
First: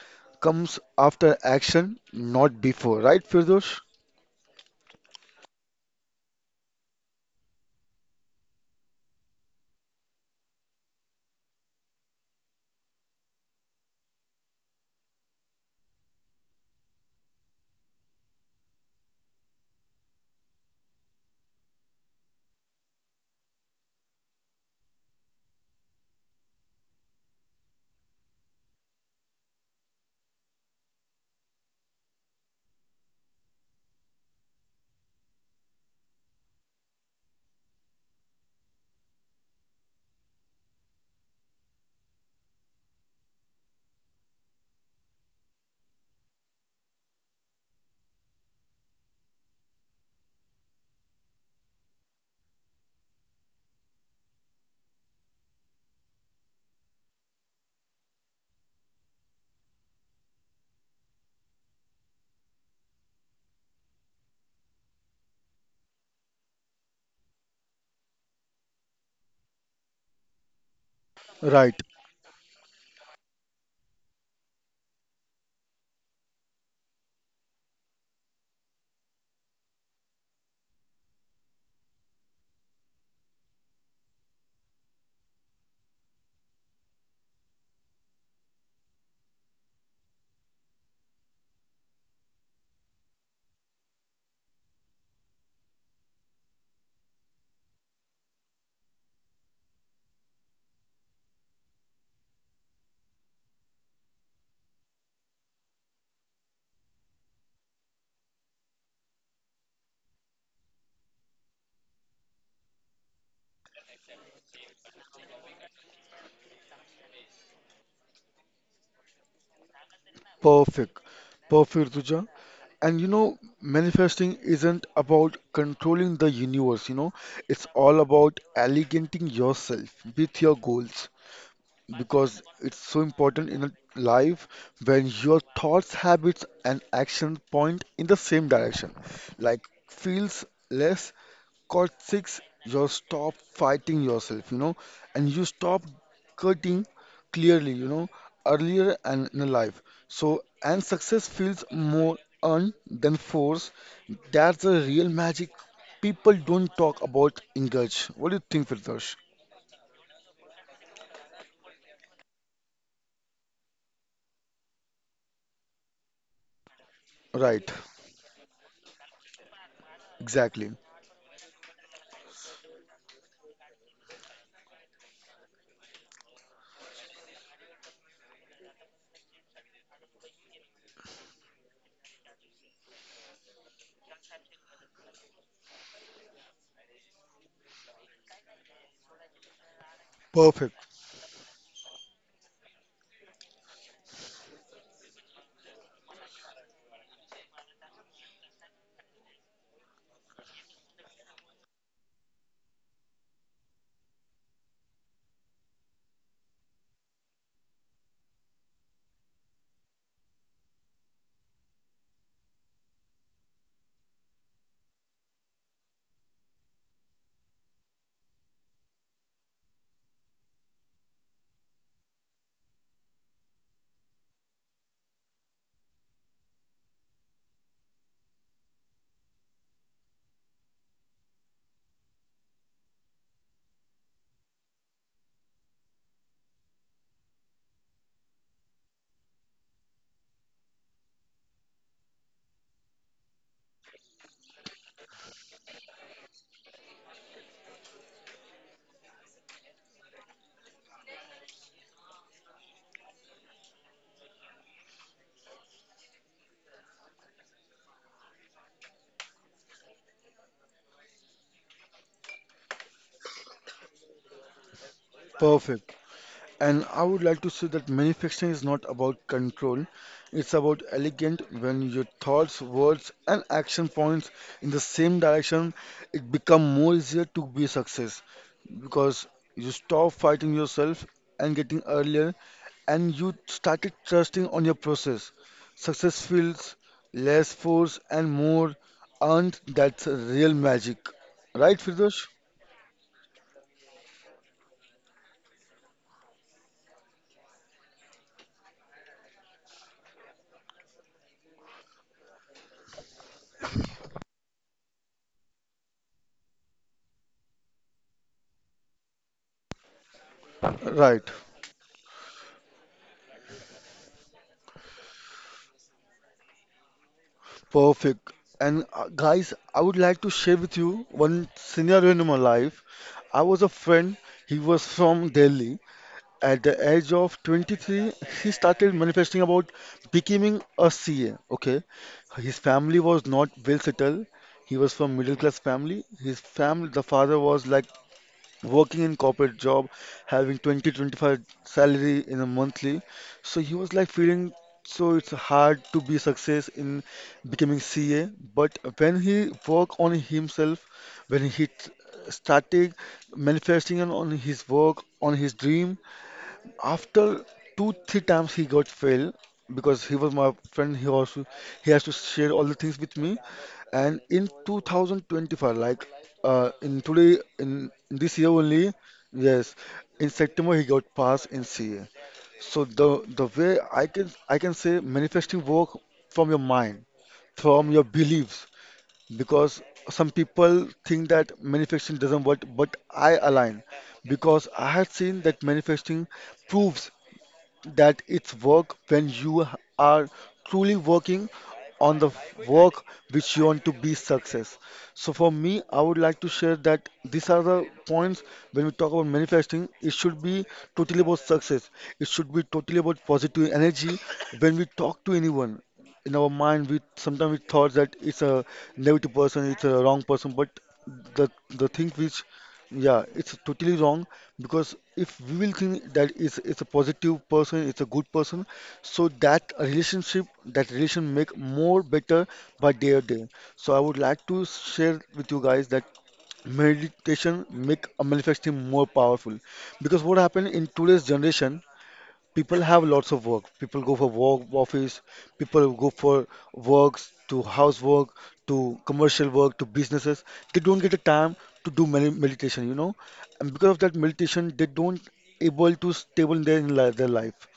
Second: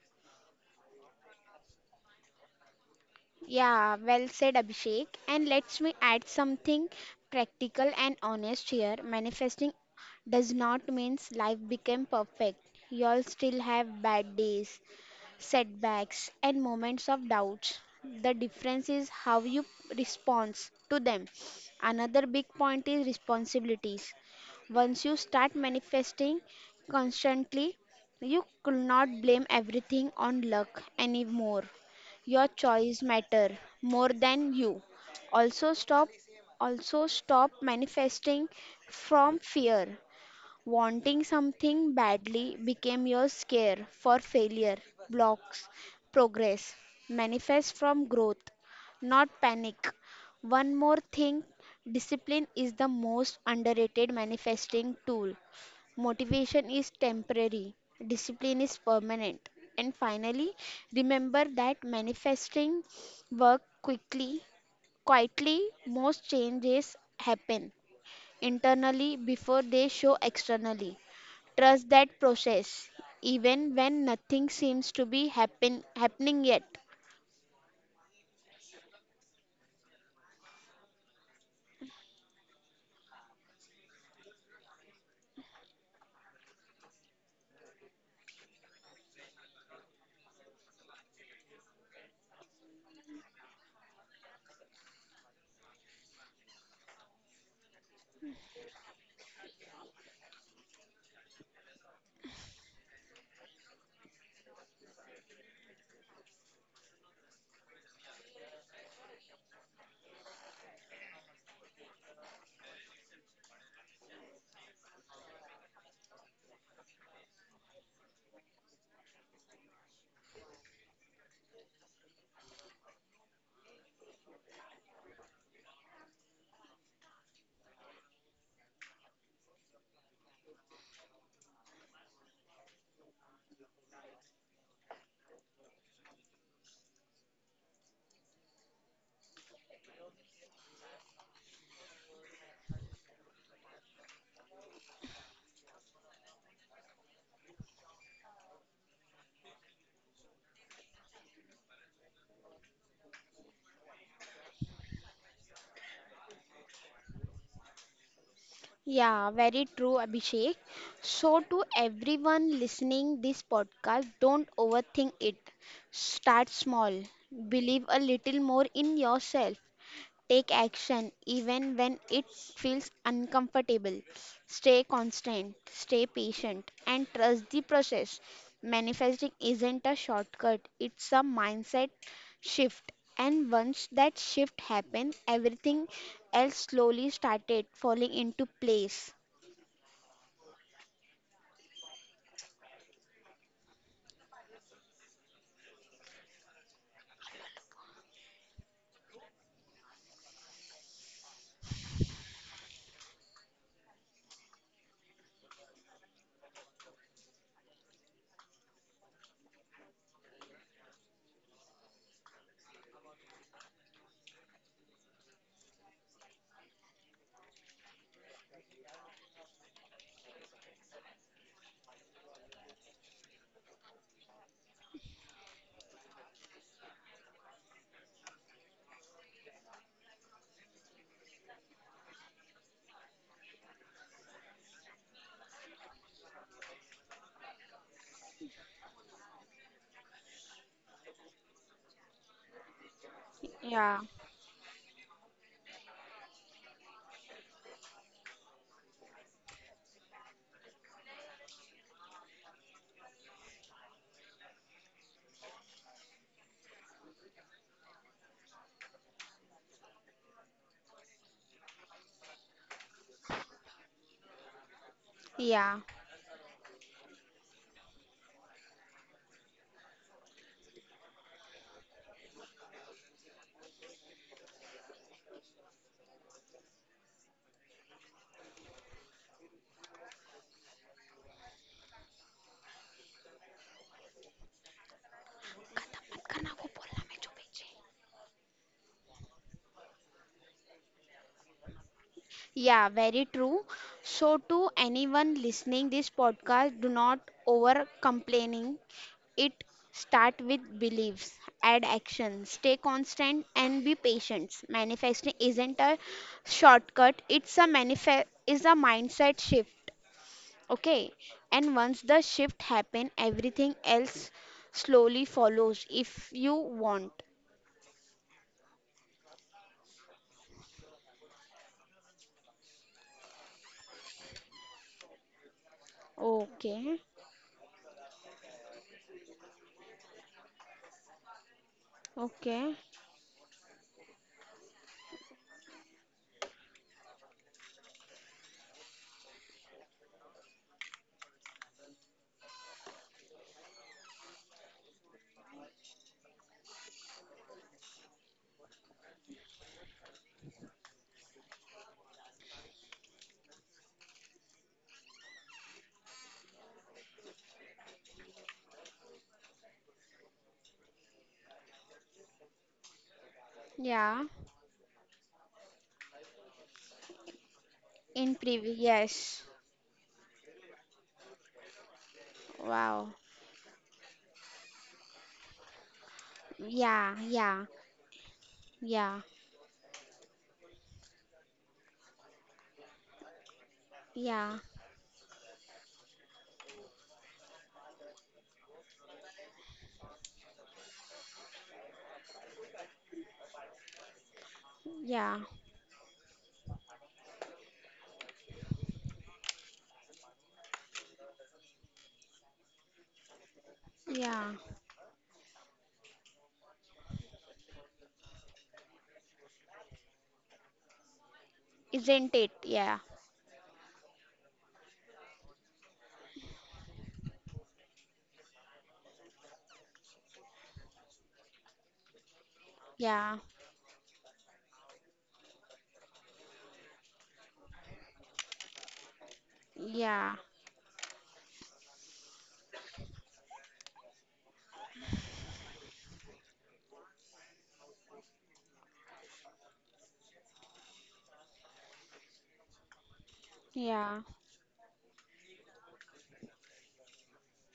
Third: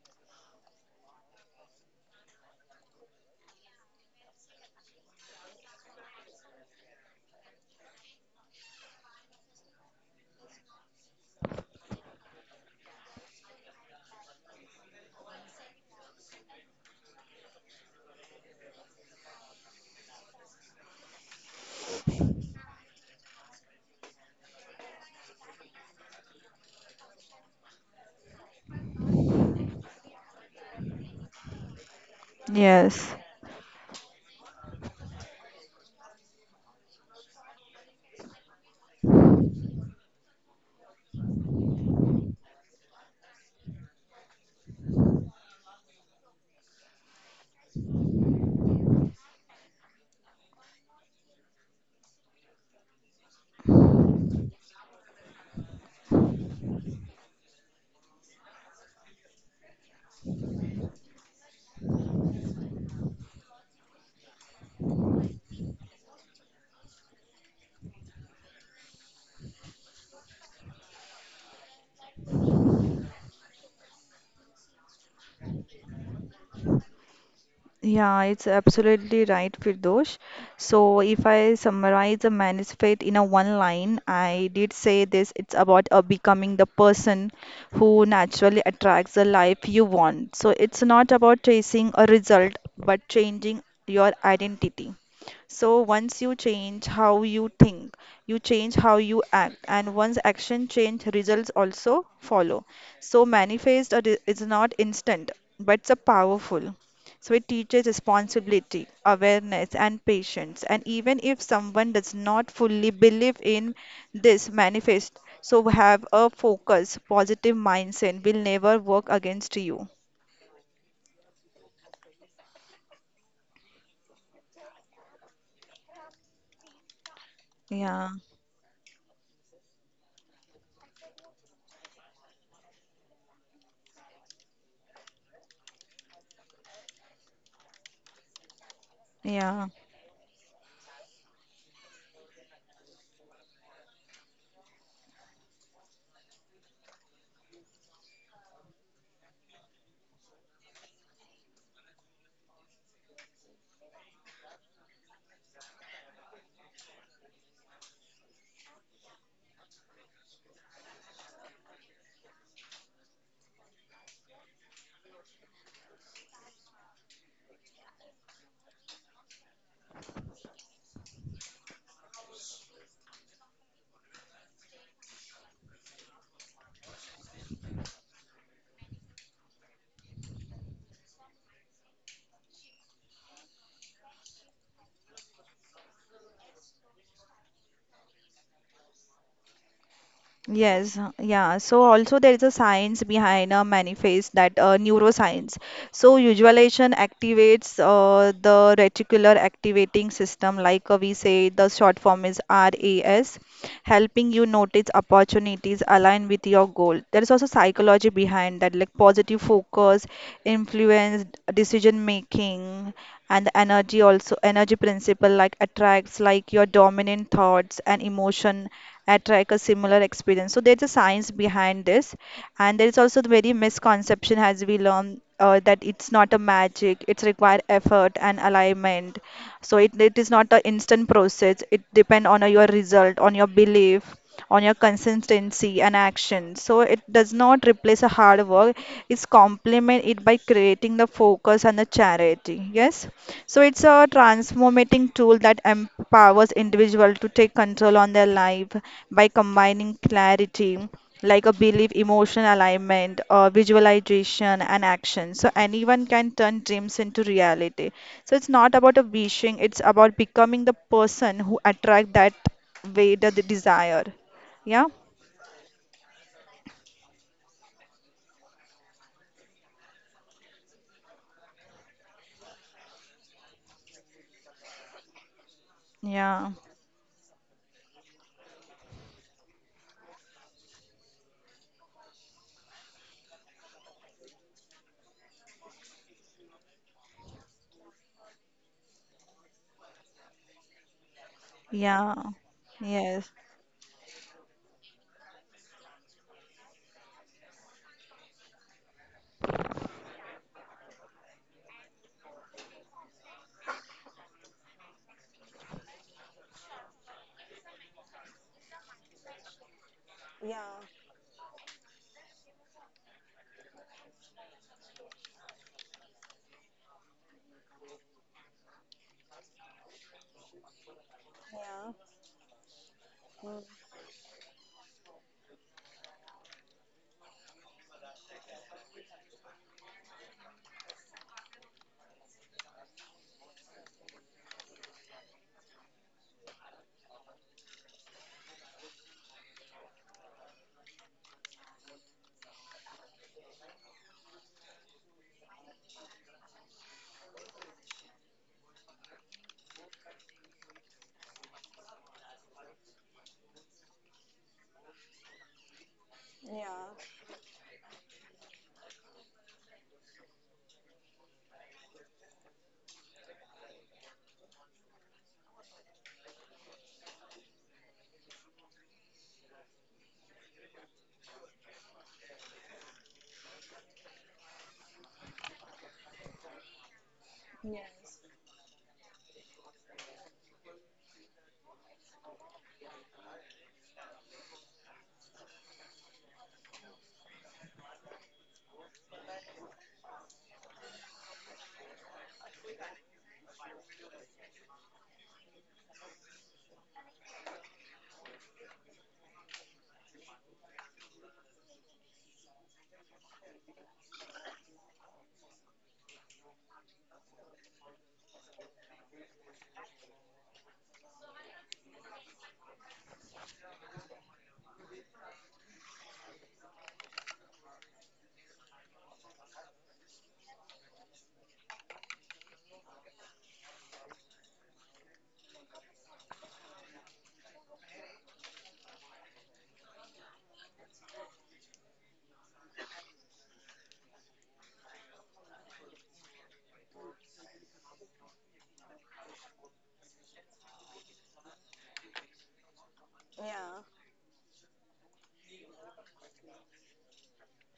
Speaker 2: comes after action, not before. Right, Firdosh?
Speaker 3: yeah, well said, Abhishek. And let me add something practical and honest here. Manifesting does not mean life became perfect. You all still have bad days, setbacks, and moments of doubts. The difference is how you respond to them. Another big point is responsibilities. Once you start manifesting constantly, you could not blame everything on luck anymore. Your choice
Speaker 1: yes.
Speaker 3: matter more than you. Also stop also stop manifesting from fear. Wanting something badly became your scare for failure, blocks, progress. Manifest from growth, not panic. One more thing: discipline is the most underrated manifesting tool. Motivation is temporary, discipline is permanent. And finally, remember that manifesting work quickly, quietly. Most changes happen internally before they show externally.
Speaker 2: Right,
Speaker 3: Trust that process, even when nothing seems to be happen, happening yet.
Speaker 1: Yeah, it's absolutely right, Firdosh. So, if I summarize the manifest in a one line, I did say this it's about uh, becoming the person who naturally attracts the life you want. So, it's not about chasing a result, but changing your identity. So once you change how you think, you change how you act, and once action change, results also follow. So manifest are- is not instant, but it's a powerful. So it teaches responsibility, awareness, and patience. And even if someone does not fully believe in this manifest, so have a focus, positive mindset will never work against you.
Speaker 2: perfect. Perfect, Ruja. And you know, manifesting isn't about controlling the universe, you know, it's all
Speaker 1: Yeah,
Speaker 2: about alligating yourself with your goals, because it's so important in a life when your thoughts, habits, and action point in the same direction. Like
Speaker 1: yeah.
Speaker 2: feels less caustic, you stop fighting yourself, you know, and you stop cutting clearly, you know, earlier and in life. So, and success feels more earned than force. That's the real magic people don't talk about in Gaj. What do you think, Firdaus?
Speaker 3: Yeah, very true, Abhishek. So, to everyone listening this podcast, don't overthink it. Start small.
Speaker 2: Right,
Speaker 3: Believe a little more in yourself. Take
Speaker 2: exactly.
Speaker 3: action even when it feels uncomfortable. Stay constant, stay patient, and trust the process. Manifesting isn't a shortcut, it's a mindset shift. And once that shift happened, everything else slowly started falling into place.
Speaker 2: Perfect.
Speaker 1: Yes, uh, yeah. So also there is a science behind a manifest that uh, neuroscience. So visualization activates uh, the reticular activating system, like uh, we say the short form is R A S, helping you notice opportunities align with your goal. There is also psychology behind that, like positive focus, influence, decision making, and the energy also energy principle like attracts like your dominant thoughts and emotion attract a similar experience. So there's a science behind this, and there is also the very misconception as we learn uh, that it's not a magic. It's require effort and alignment. So it, it is not an instant process. It depend on uh, your result, on your belief, on your consistency and action. So it does not replace a hard work, it's complement it by creating the focus and the charity. Yes, so it's
Speaker 3: Yeah.
Speaker 1: a transformating tool that empowers individuals to take control on their life by combining clarity, like a belief, emotion alignment, uh, visualization, and action. So anyone can turn dreams into reality. So it's not about a wishing; it's about becoming the person who attract that way that they desire. Yeah,
Speaker 3: Yeah.
Speaker 2: Perfect. And I would like to say that manifestation is not about control, it's about elegant when your thoughts, words, and action points in the same direction, it
Speaker 1: yeah,
Speaker 2: become more easier to be success because you stop fighting yourself and getting earlier and you started trusting on your process.
Speaker 3: खत्म
Speaker 2: Success
Speaker 3: मत करना, वो
Speaker 2: feels
Speaker 3: बोलना, मैं छुपी
Speaker 2: less
Speaker 3: छी.
Speaker 2: force and more earned. That's real magic. Right,
Speaker 1: yeah,
Speaker 2: Firdosh?
Speaker 3: Yeah, very
Speaker 1: yes.
Speaker 3: true. So, to anyone listening this podcast, do not over complaining. It start with beliefs, add action, stay constant, and be patient. Manifesting isn't a shortcut; it's a manifest is a mindset shift.
Speaker 1: Yeah,
Speaker 3: Okay,
Speaker 2: Right.
Speaker 3: and once the shift happen, everything else slowly follows. If you want,
Speaker 2: Perfect. And uh, guys, I would like to share with you one
Speaker 1: yeah,
Speaker 2: scenario in my life. I was
Speaker 1: mm,
Speaker 2: a friend, he was from Delhi. At the
Speaker 3: okay,
Speaker 2: age of twenty-three, he started manifesting about becoming a C A. Okay, his
Speaker 3: okay,
Speaker 2: family was not well settled. He was from middle class family. His family, the father was like working in corporate job, having twenty, twenty-five salary in a monthly. So he was like feeling so it's hard to be success in becoming C A. But when he work on himself, when he t- started manifesting on on his work, on his dream,
Speaker 1: yeah,
Speaker 2: after two, three times he got fail because he was my friend. He also he has to share all the things with me. And
Speaker 3: yeah.
Speaker 2: in two thousand twenty-five, like uh, in today, in, in this
Speaker 3: In
Speaker 2: year
Speaker 3: previous,
Speaker 2: only,
Speaker 3: yes,
Speaker 2: yes, in September he got passed in C A. So
Speaker 3: wow.
Speaker 2: the the way I can I can say manifesting work from your mind,
Speaker 3: Yeah, yeah,
Speaker 1: yeah,
Speaker 2: from your beliefs,
Speaker 3: yeah,
Speaker 2: because some people think that manifesting doesn't work, but I align
Speaker 3: yeah,
Speaker 2: because I had seen that manifesting proves that it's work when you h- are truly working on the work which you want to be success. So
Speaker 3: yeah,
Speaker 2: for me, I would like to share that these are the points when we talk about manifesting. It should be totally about success. It should be totally about positive energy
Speaker 3: yeah.
Speaker 2: when we talk to anyone. In our mind, we sometimes we thought that it's a negative person, it's a wrong person, but the the thing
Speaker 3: Isn't
Speaker 2: which
Speaker 3: it? Yeah,
Speaker 2: yeah, it's totally wrong. Because if we will think that it's, it's a positive person, it's a good person, so that relationship, that relation make more better by day or
Speaker 3: yeah,
Speaker 2: day. So I would like to share with you guys that meditation make a manifesting more powerful. Because
Speaker 3: yeah,
Speaker 2: what happened in today's generation, people have lots of work. People go for work, office, people go for works to housework, to commercial work, to businesses. They don't get the time to do med- meditation, you know, and
Speaker 1: yeah,
Speaker 2: because of that
Speaker 3: yeah,
Speaker 2: meditation, they don't able to stable in their in li- their life.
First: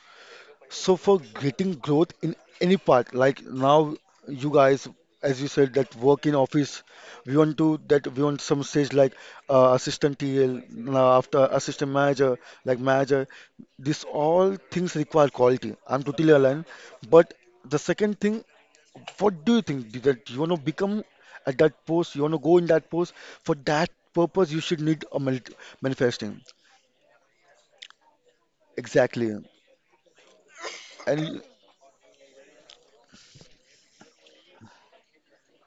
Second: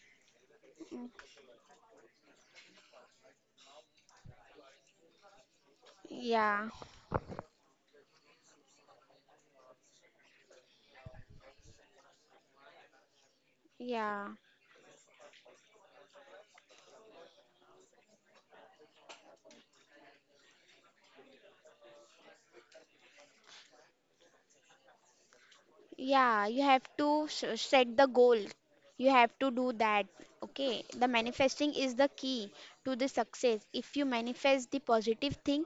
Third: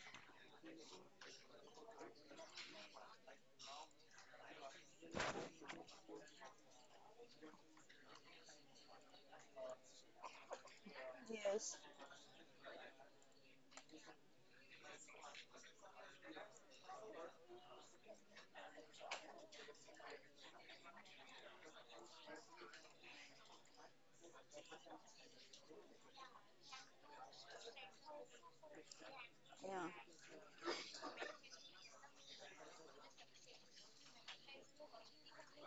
Speaker 2: So for getting growth in any part, like now you guys, as you said, that work in
Speaker 3: yeah,
Speaker 2: office, we want to that we want some stage like uh, assistant T L, now after
Speaker 1: yes,
Speaker 2: assistant manager, like manager. This
Speaker 3: yeah,
Speaker 2: all things require quality. I'm totally aligned. But the second thing, what do you think that you want to become at that post? You want to go in that post? For that purpose, you should need a mani- manifesting.
Speaker 3: yeah. You have to s- set the goal. You have
Speaker 2: Exactly.
Speaker 3: to do
Speaker 1: yeah.
Speaker 3: that. Okay. The
Speaker 2: And
Speaker 3: manifesting is the key to the success. If you manifest the positive thing,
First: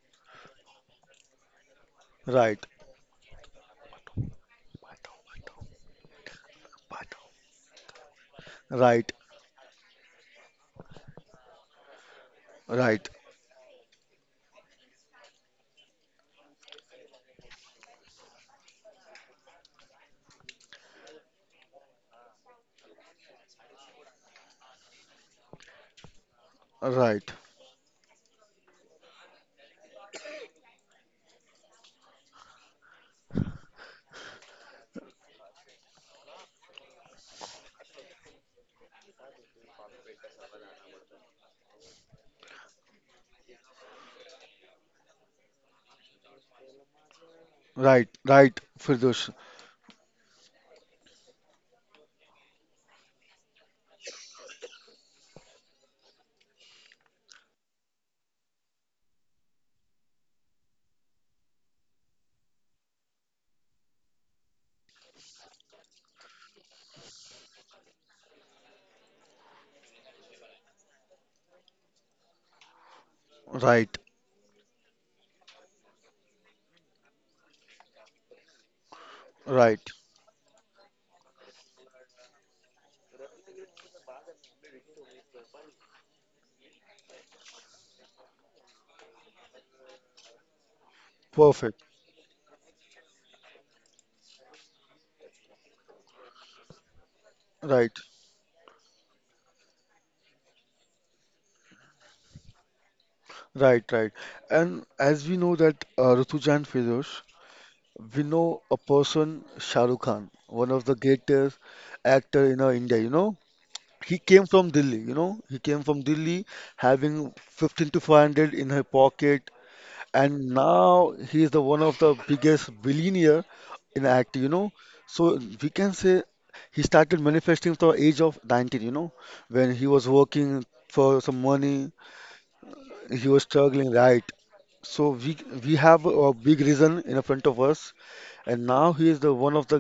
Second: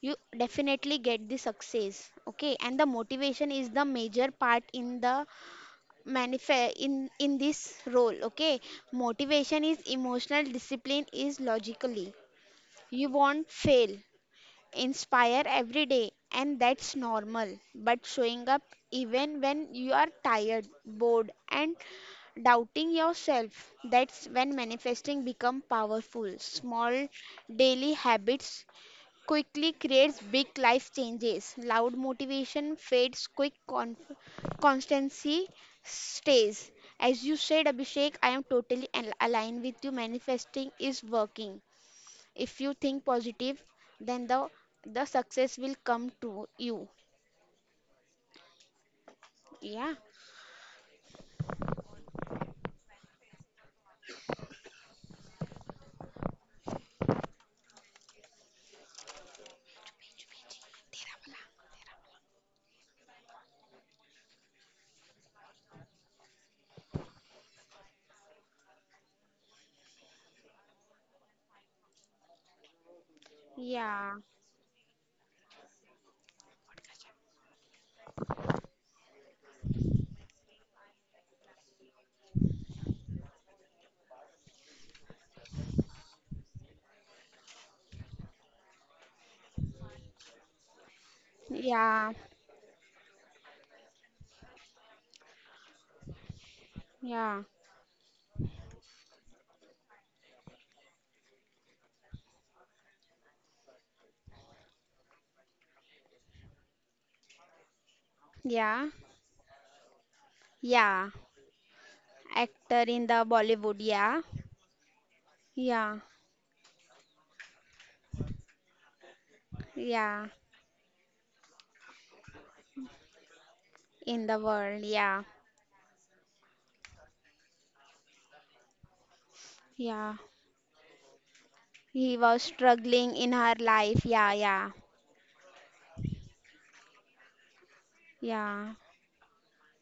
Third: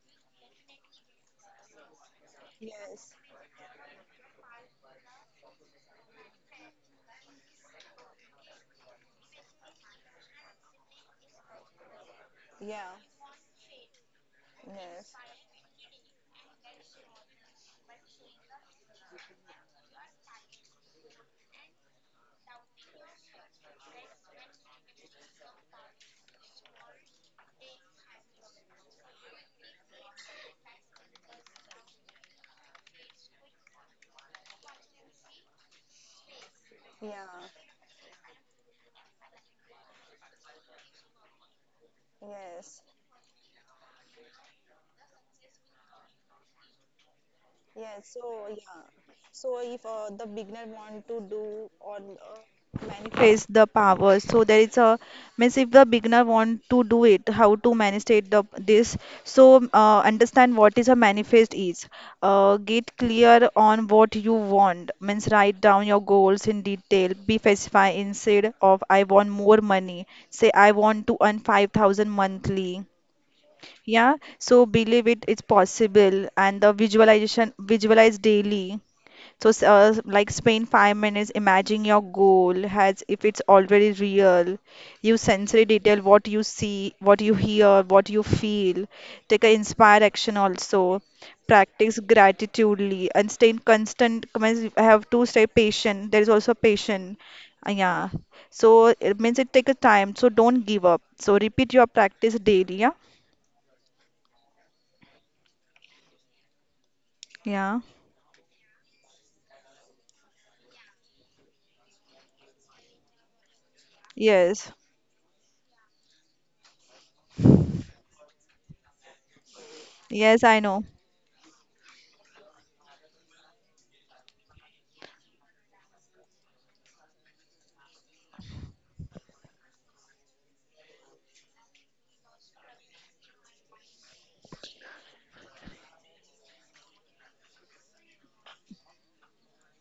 Speaker 3: you definitely get the success. Okay.
Speaker 2: right.
Speaker 3: And the
Speaker 1: Yes,
Speaker 3: motivation is the major part in the manifest in in this role. Okay,
Speaker 2: Right.
Speaker 3: motivation is emotional, discipline is logically.
Speaker 1: yeah,
Speaker 3: You
Speaker 2: Right,
Speaker 3: won't fail
Speaker 1: yes,
Speaker 3: inspire every day, and that's normal, but showing up even when you are tired, bored, and doubting yourself, that's when manifesting become powerful. Small
Speaker 2: right,
Speaker 3: daily habits quickly creates big life changes. Loud motivation fades, quick conf- constancy stays.
Speaker 1: yeah,
Speaker 3: As you said, Abhishek, I am totally al- aligned with you. Manifesting is working. If you
Speaker 1: yes,
Speaker 3: think positive, then the the success will come to you.
Speaker 2: right,
Speaker 1: yes. So
Speaker 2: right,
Speaker 1: yeah,
Speaker 2: Firdaus.
Speaker 1: so if
Speaker 3: Yeah,
Speaker 1: uh, the beginner want to do or uh, manifest the power, so there is a means if the beginner want to do it, how to manifest the this. So uh, understand what is a manifest is. Uh, get clear on what you want. Means write down your goals in detail. Be specific instead of I want more money. Say I want to earn five thousand monthly.
Speaker 2: Right,
Speaker 1: Yeah,
Speaker 3: yeah,
Speaker 1: so believe it is possible and the visualization visualize daily. So s-
Speaker 2: right,
Speaker 1: uh, like spend five minutes imagining your goal has if it's already real. Use sensory detail what you see, what you hear, what you feel. Take an inspired action also.
Speaker 2: perfect.
Speaker 1: Practice
Speaker 3: yeah,
Speaker 1: gratitudely and stay in constant. commis- I have to stay patient. There is also patient.
Speaker 3: yeah,
Speaker 1: Uh,
Speaker 2: Right,
Speaker 1: Yeah, so it means it take a time. So don't give up. So repeat your practice daily. Yeah,
Speaker 2: right, right. And as we know that uh, Rutuja and Firdaus,
Speaker 1: yeah.
Speaker 2: we know a
Speaker 3: yeah,
Speaker 2: person, Shah Rukh Khan, one of the
Speaker 3: yeah.
Speaker 2: greatest actor in uh,
Speaker 3: Actor
Speaker 2: India.
Speaker 3: in
Speaker 2: You
Speaker 3: the
Speaker 2: know,
Speaker 3: Bollywood.
Speaker 2: he
Speaker 3: Yeah,
Speaker 2: came from
Speaker 1: Yes,
Speaker 2: Delhi. You know, he came
Speaker 3: yeah,
Speaker 2: from Delhi, having fifteen to five hundred in her pocket,
Speaker 3: yeah.
Speaker 1: yes,
Speaker 2: and
Speaker 1: I know.
Speaker 2: now he is the one of the biggest billionaire in
Speaker 3: In
Speaker 2: act,
Speaker 3: the
Speaker 2: you know.
Speaker 3: world. Yeah,
Speaker 2: So we can say he started manifesting from the age of nineteen, you know, when he was
Speaker 3: yeah.
Speaker 2: working for some money.
Speaker 3: He was struggling
Speaker 2: He
Speaker 3: in
Speaker 2: was
Speaker 3: her
Speaker 2: struggling,
Speaker 3: life.
Speaker 2: right?
Speaker 3: Yeah, yeah,
Speaker 2: So we we have a big reason in front of us, and
Speaker 3: yeah.
Speaker 2: now he is the one of the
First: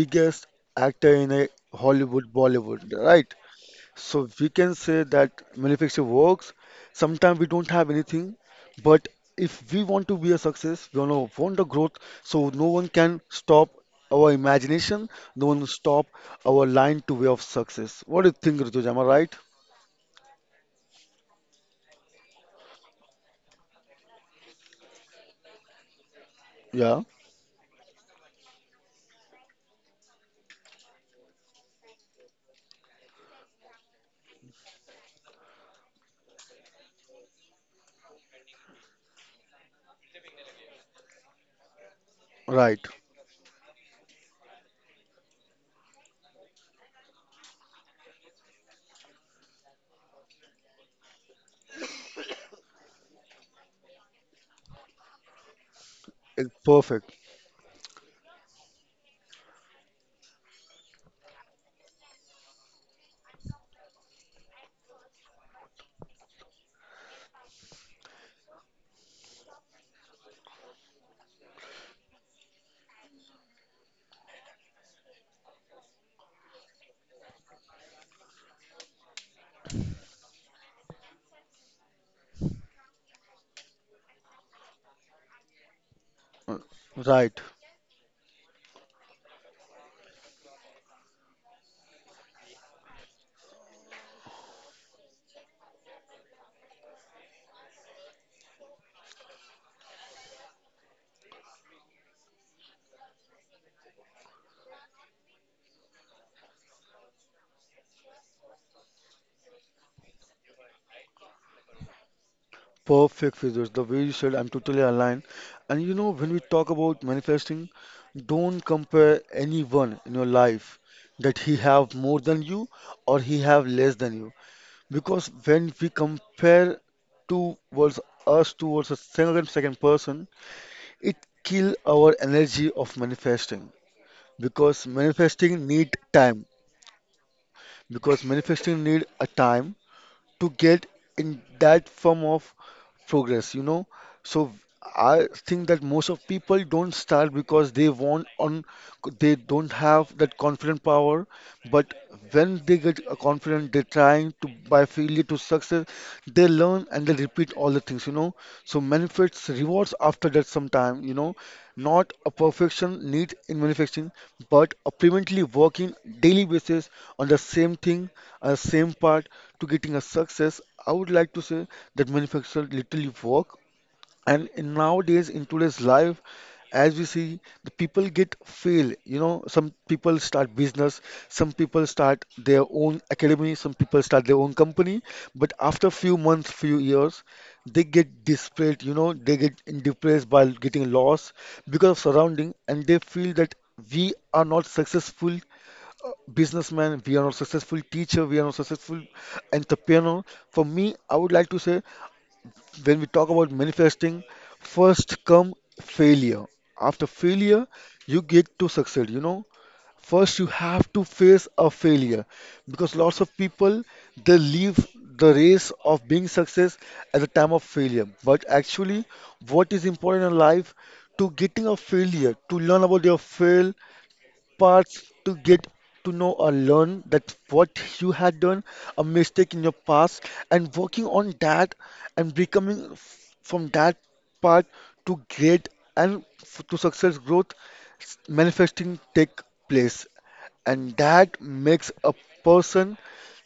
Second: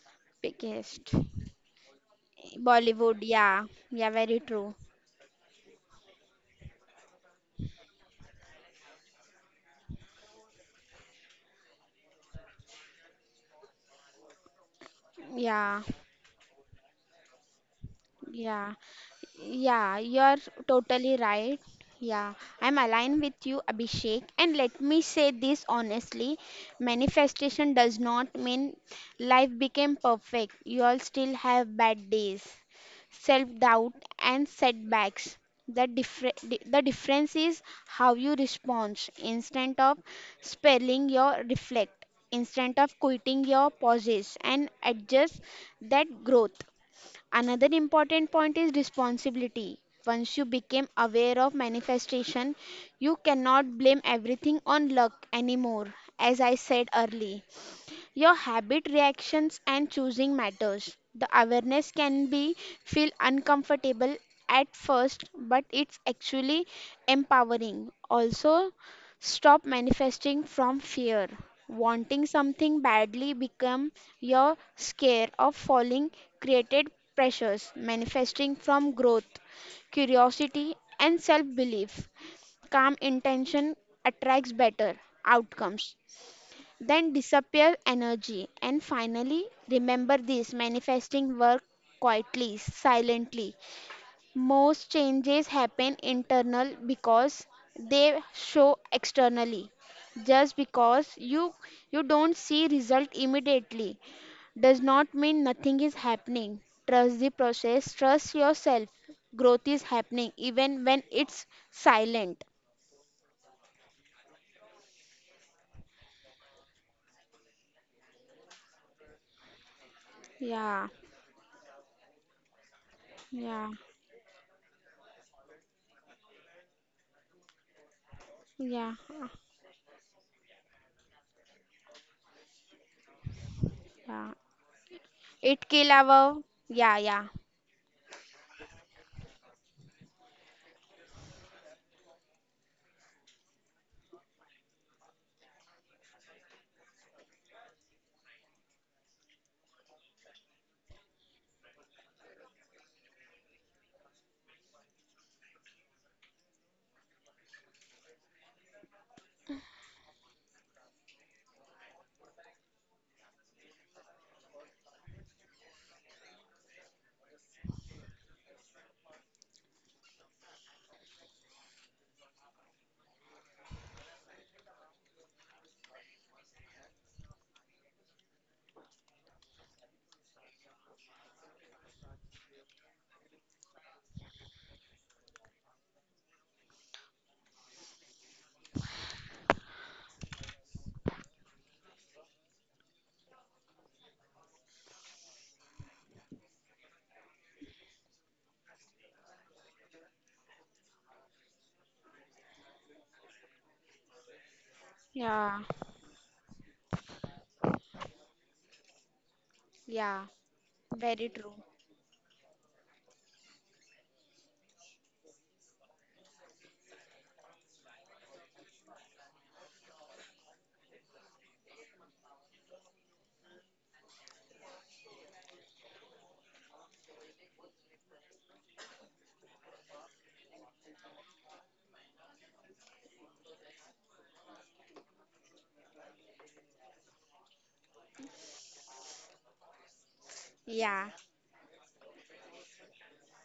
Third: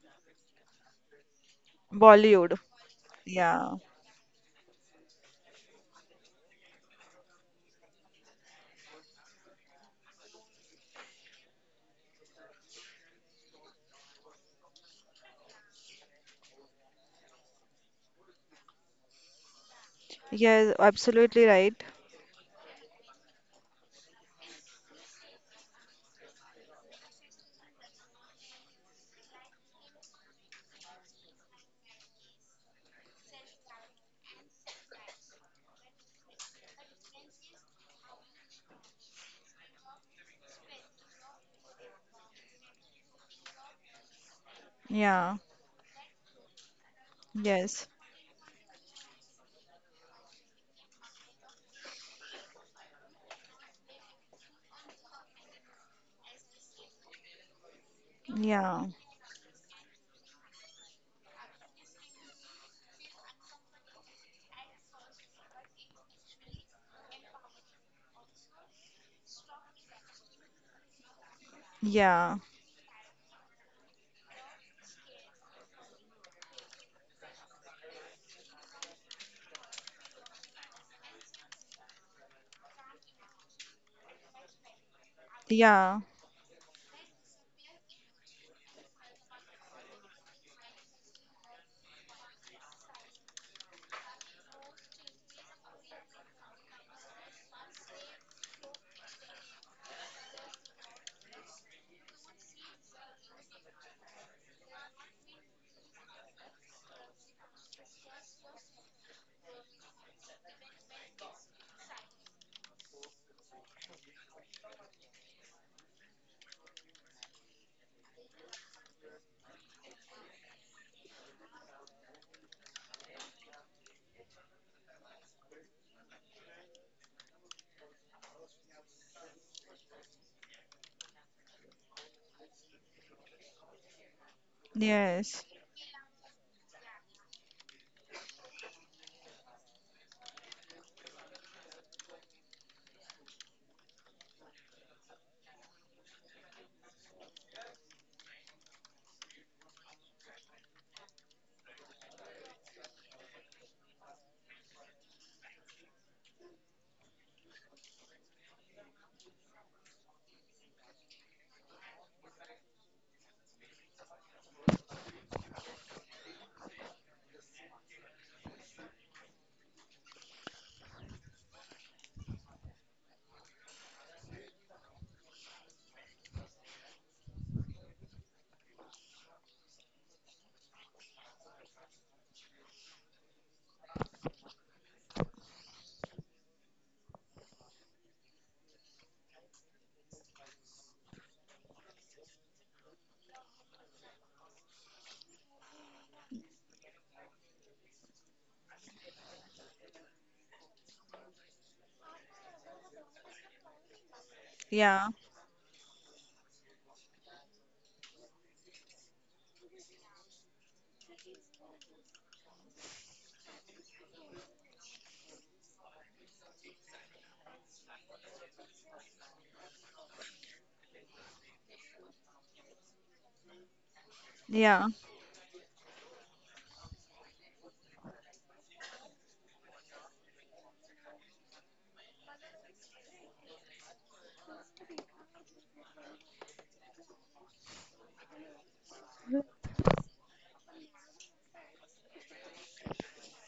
Speaker 2: biggest
Speaker 3: Biggest
Speaker 2: actor in a Hollywood
Speaker 1: Bollywood.
Speaker 2: Bollywood,
Speaker 3: Bollywood.
Speaker 2: right?
Speaker 3: Yeah,
Speaker 1: Yeah.
Speaker 3: yeah,
Speaker 2: So
Speaker 3: very
Speaker 2: we can
Speaker 3: true.
Speaker 2: say that manufacturing works. Sometimes we don't have anything, but if we want to be a success, we wanna want the growth, so no one can stop our imagination, no one
Speaker 3: Yeah,
Speaker 2: stop our line to way of success. What do you think,
Speaker 3: yeah.
Speaker 2: Rituja? Am I right?
Speaker 3: Yeah, you're
Speaker 1: Yes,
Speaker 3: totally
Speaker 1: absolutely
Speaker 3: right.
Speaker 1: right.
Speaker 3: Yeah, I'm aligned with you, Abhishek. And let me say this honestly:
Speaker 2: Yeah,
Speaker 3: manifestation does not mean life became perfect. You all still have bad days, self doubt, and setbacks. The, differ- di- the difference is how you respond, instead of spelling your reflect, instead
Speaker 2: right.
Speaker 3: of quitting your pauses and
Speaker 1: Yeah.
Speaker 3: adjust that growth. Another
Speaker 1: Yes.
Speaker 3: important point is responsibility. Once you became aware of manifestation, you cannot blame everything on luck anymore, as
Speaker 2: It-
Speaker 3: I said
Speaker 2: Perfect.
Speaker 3: early. Your habit,
Speaker 1: Yeah.
Speaker 3: reactions, and choosing matters. The awareness can be feel uncomfortable at first, but it's actually empowering. Also, stop manifesting from fear. Wanting
Speaker 1: Yeah.
Speaker 3: something badly become your scare of falling, created pressures. Manifesting from growth, curiosity, and self belief, calm intention attracts better outcomes
Speaker 1: Yeah.
Speaker 2: Uh,
Speaker 3: then
Speaker 2: Right.
Speaker 3: disappear energy. And finally, remember this: manifesting work quietly, silently. Most changes happen internal because they show externally. Just because you you don't see result immediately does not mean nothing is happening. Trust the process, trust yourself. Growth is happening even when it's silent.
Speaker 2: Perfect, Firdous. The way you said, I'm totally aligned. And you know, when we talk about manifesting, don't compare anyone in your life,
Speaker 3: Yeah,
Speaker 2: that he have more than you or he have
Speaker 3: yeah,
Speaker 2: less than you. Because when we compare towards us towards
Speaker 3: yeah,
Speaker 2: a second second person, it kill our energy of manifesting.
Speaker 3: yeah.
Speaker 2: Because
Speaker 1: Yes.
Speaker 2: manifesting
Speaker 3: Itki
Speaker 2: need
Speaker 3: लावव.
Speaker 2: time.
Speaker 3: Yeah, yeah,
Speaker 2: Because manifesting need a time to get in that form of progress, you know. So I think that most of people don't start because they want on they don't have that confident power, but when they get a confident, they're trying to by failure to success, they learn and they repeat all the things, you know. So benefits rewards after that sometime, you know, not a perfection need in manufacturing, but a permanently working daily basis on the same thing, uh, same part to getting a success. I would like to say that manufacturer literally work. And in nowadays, in today's life, as we see, the people get fail. You know, some people start business, some people start their own academy, some people start their own company. But after few months, few years, they get desperate. You know, they get depressed by getting lost because of surrounding, and they feel that we are not successful businessman, we are not successful teacher, we are not successful entrepreneur. For me, I would like to say when we talk about manifesting,
Speaker 1: Yeah.
Speaker 2: first come
Speaker 3: yeah,
Speaker 2: failure. After failure, you get to succeed, you know.
Speaker 3: yeah,
Speaker 2: First, you have to
Speaker 3: very
Speaker 2: face
Speaker 3: true.
Speaker 2: a failure because lots of people they leave the race of being success at the time of failure. But actually, what is important in life to getting a failure to learn about your fail
Speaker 1: Yeah.
Speaker 2: parts to get to know or learn that what you had done, a mistake in your past, and working on that and becoming f- from that part to great and f- to success growth s- manifesting take place. And
Speaker 3: Yeah,
Speaker 2: that makes a person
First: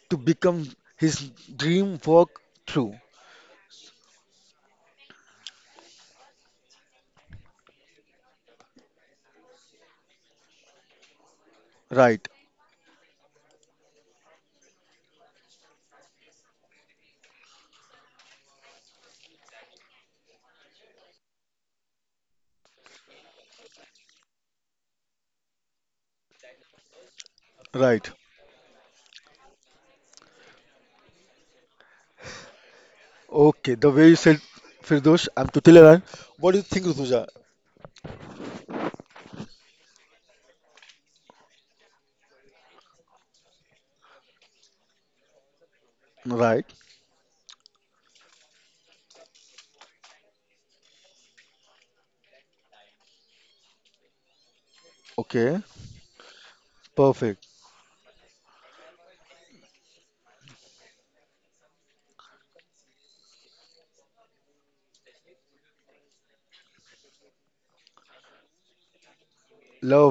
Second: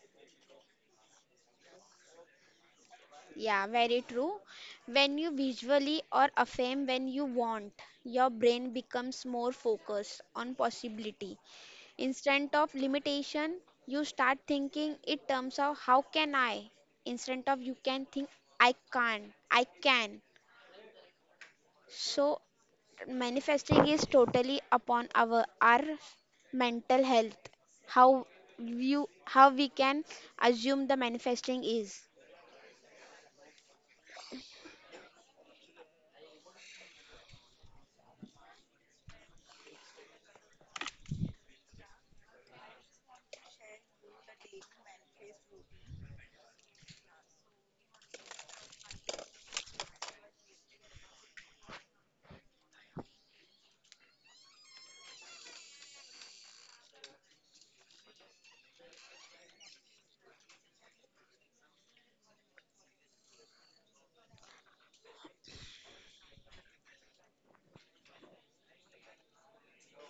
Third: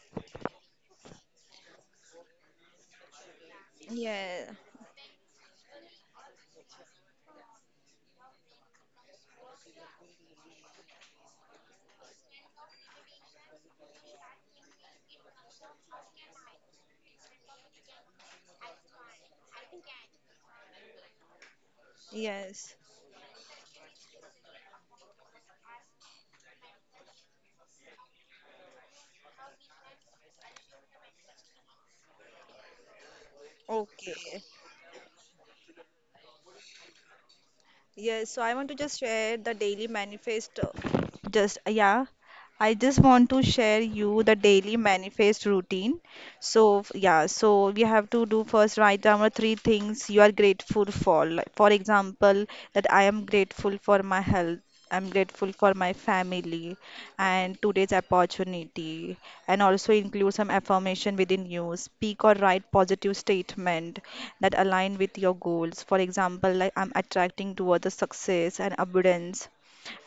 Speaker 2: to become his dream work through.
Speaker 3: yeah, very true.
Speaker 1: Yeah.
Speaker 3: When you visually or affirm when you want, your brain becomes more focused on possibility
Speaker 2: Right,
Speaker 3: instead of limitation. You start thinking in terms of how can I instead of you can think I can't. I can. So
Speaker 1: Yes.
Speaker 3: manifesting is totally upon our our mental health.
Speaker 2: right.
Speaker 3: How you how we can assume the manifesting is.
Speaker 2: Okay, the way you said,
Speaker 1: Okay.
Speaker 2: Firdosh, I'm totally right. What do you think, Rutuja?
Speaker 1: Yes. So I want to just share the daily manifesto. Just, yeah. I just want to share you the daily manifest routine.
Speaker 2: Right,
Speaker 1: So f- yeah, so we have to do first write down our three things you are grateful for. Like, for example, that I am grateful for my health. I'm grateful
Speaker 2: okay,
Speaker 1: for my family
Speaker 2: perfect.
Speaker 1: and today's opportunity, and also include some affirmation within you. Speak or write positive statement that align with your goals. For example, like I'm attracting towards the success and abundance,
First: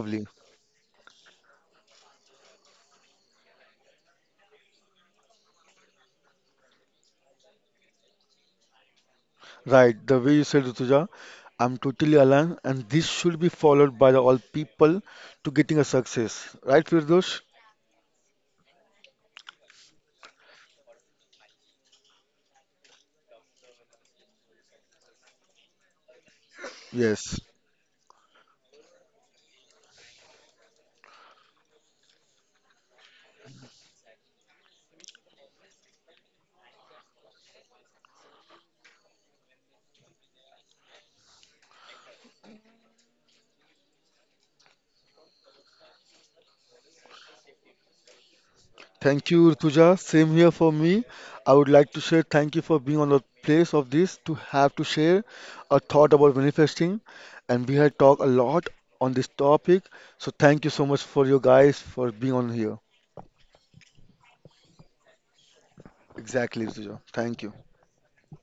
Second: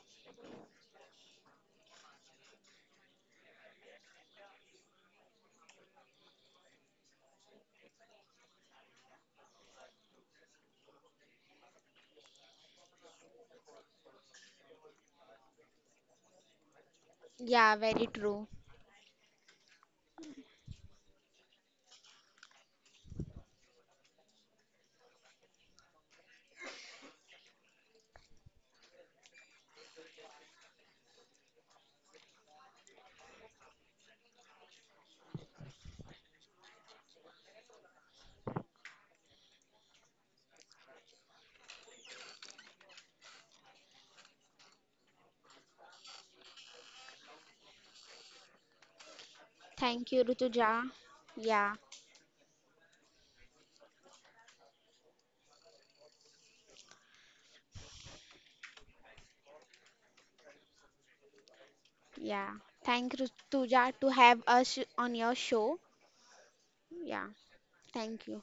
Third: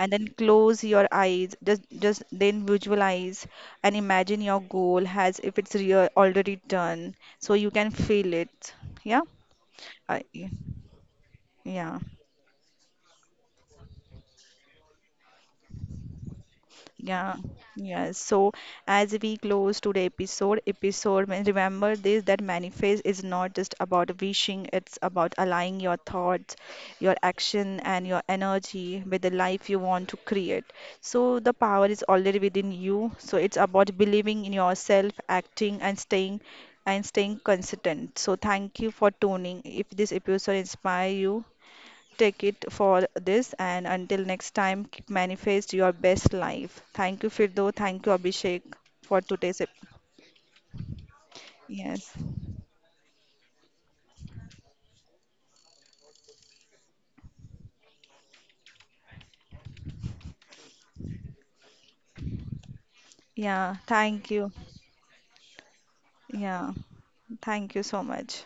Speaker 1: and then close your eyes, just just then visualize and imagine your goal has if it's real already done so you can feel it. Yeah,
Speaker 2: Right. The
Speaker 1: I,
Speaker 2: way you said, Rutuja, I'm
Speaker 1: yeah.
Speaker 2: totally aligned, and this should be followed by the all people to getting a success. Right,
Speaker 1: Yeah,
Speaker 2: Firdosh?
Speaker 3: Yeah, very
Speaker 1: yeah.
Speaker 3: true.
Speaker 1: So as we close today episode, episode, may- remember this that manifest is not just about wishing, it's about aligning your thoughts, your
Speaker 2: Yes.
Speaker 1: action, and your energy with the life you want to create. So the power is already within you. So it's about believing in yourself, acting, and staying and staying consistent. So thank you for tuning. If this episode inspire you, take it for this. And until next time, keep manifest your best life. Thank you, Firdo. Thank you, Abhishek, for
Speaker 2: Thank you,
Speaker 1: today's. ep-
Speaker 2: Rutuja.
Speaker 3: Thank you,
Speaker 2: Same here
Speaker 3: Rutuja.
Speaker 2: for me. I would
Speaker 3: Yeah,
Speaker 2: like to
Speaker 1: Yes.
Speaker 2: share thank you for being on the place of this to have to share a thought about manifesting. And we had talked a lot on this topic. So thank you so much for you guys for being
Speaker 3: yeah,
Speaker 2: on here.
Speaker 3: thank
Speaker 1: Yeah.
Speaker 3: Rutuja to
Speaker 1: Thank
Speaker 3: have
Speaker 1: you.
Speaker 3: us on your show.
Speaker 2: Exactly,
Speaker 1: Yeah.
Speaker 2: Rutuja.
Speaker 3: Yeah,
Speaker 2: Thank you.
Speaker 1: Thank you so
Speaker 3: thank you.
Speaker 1: much.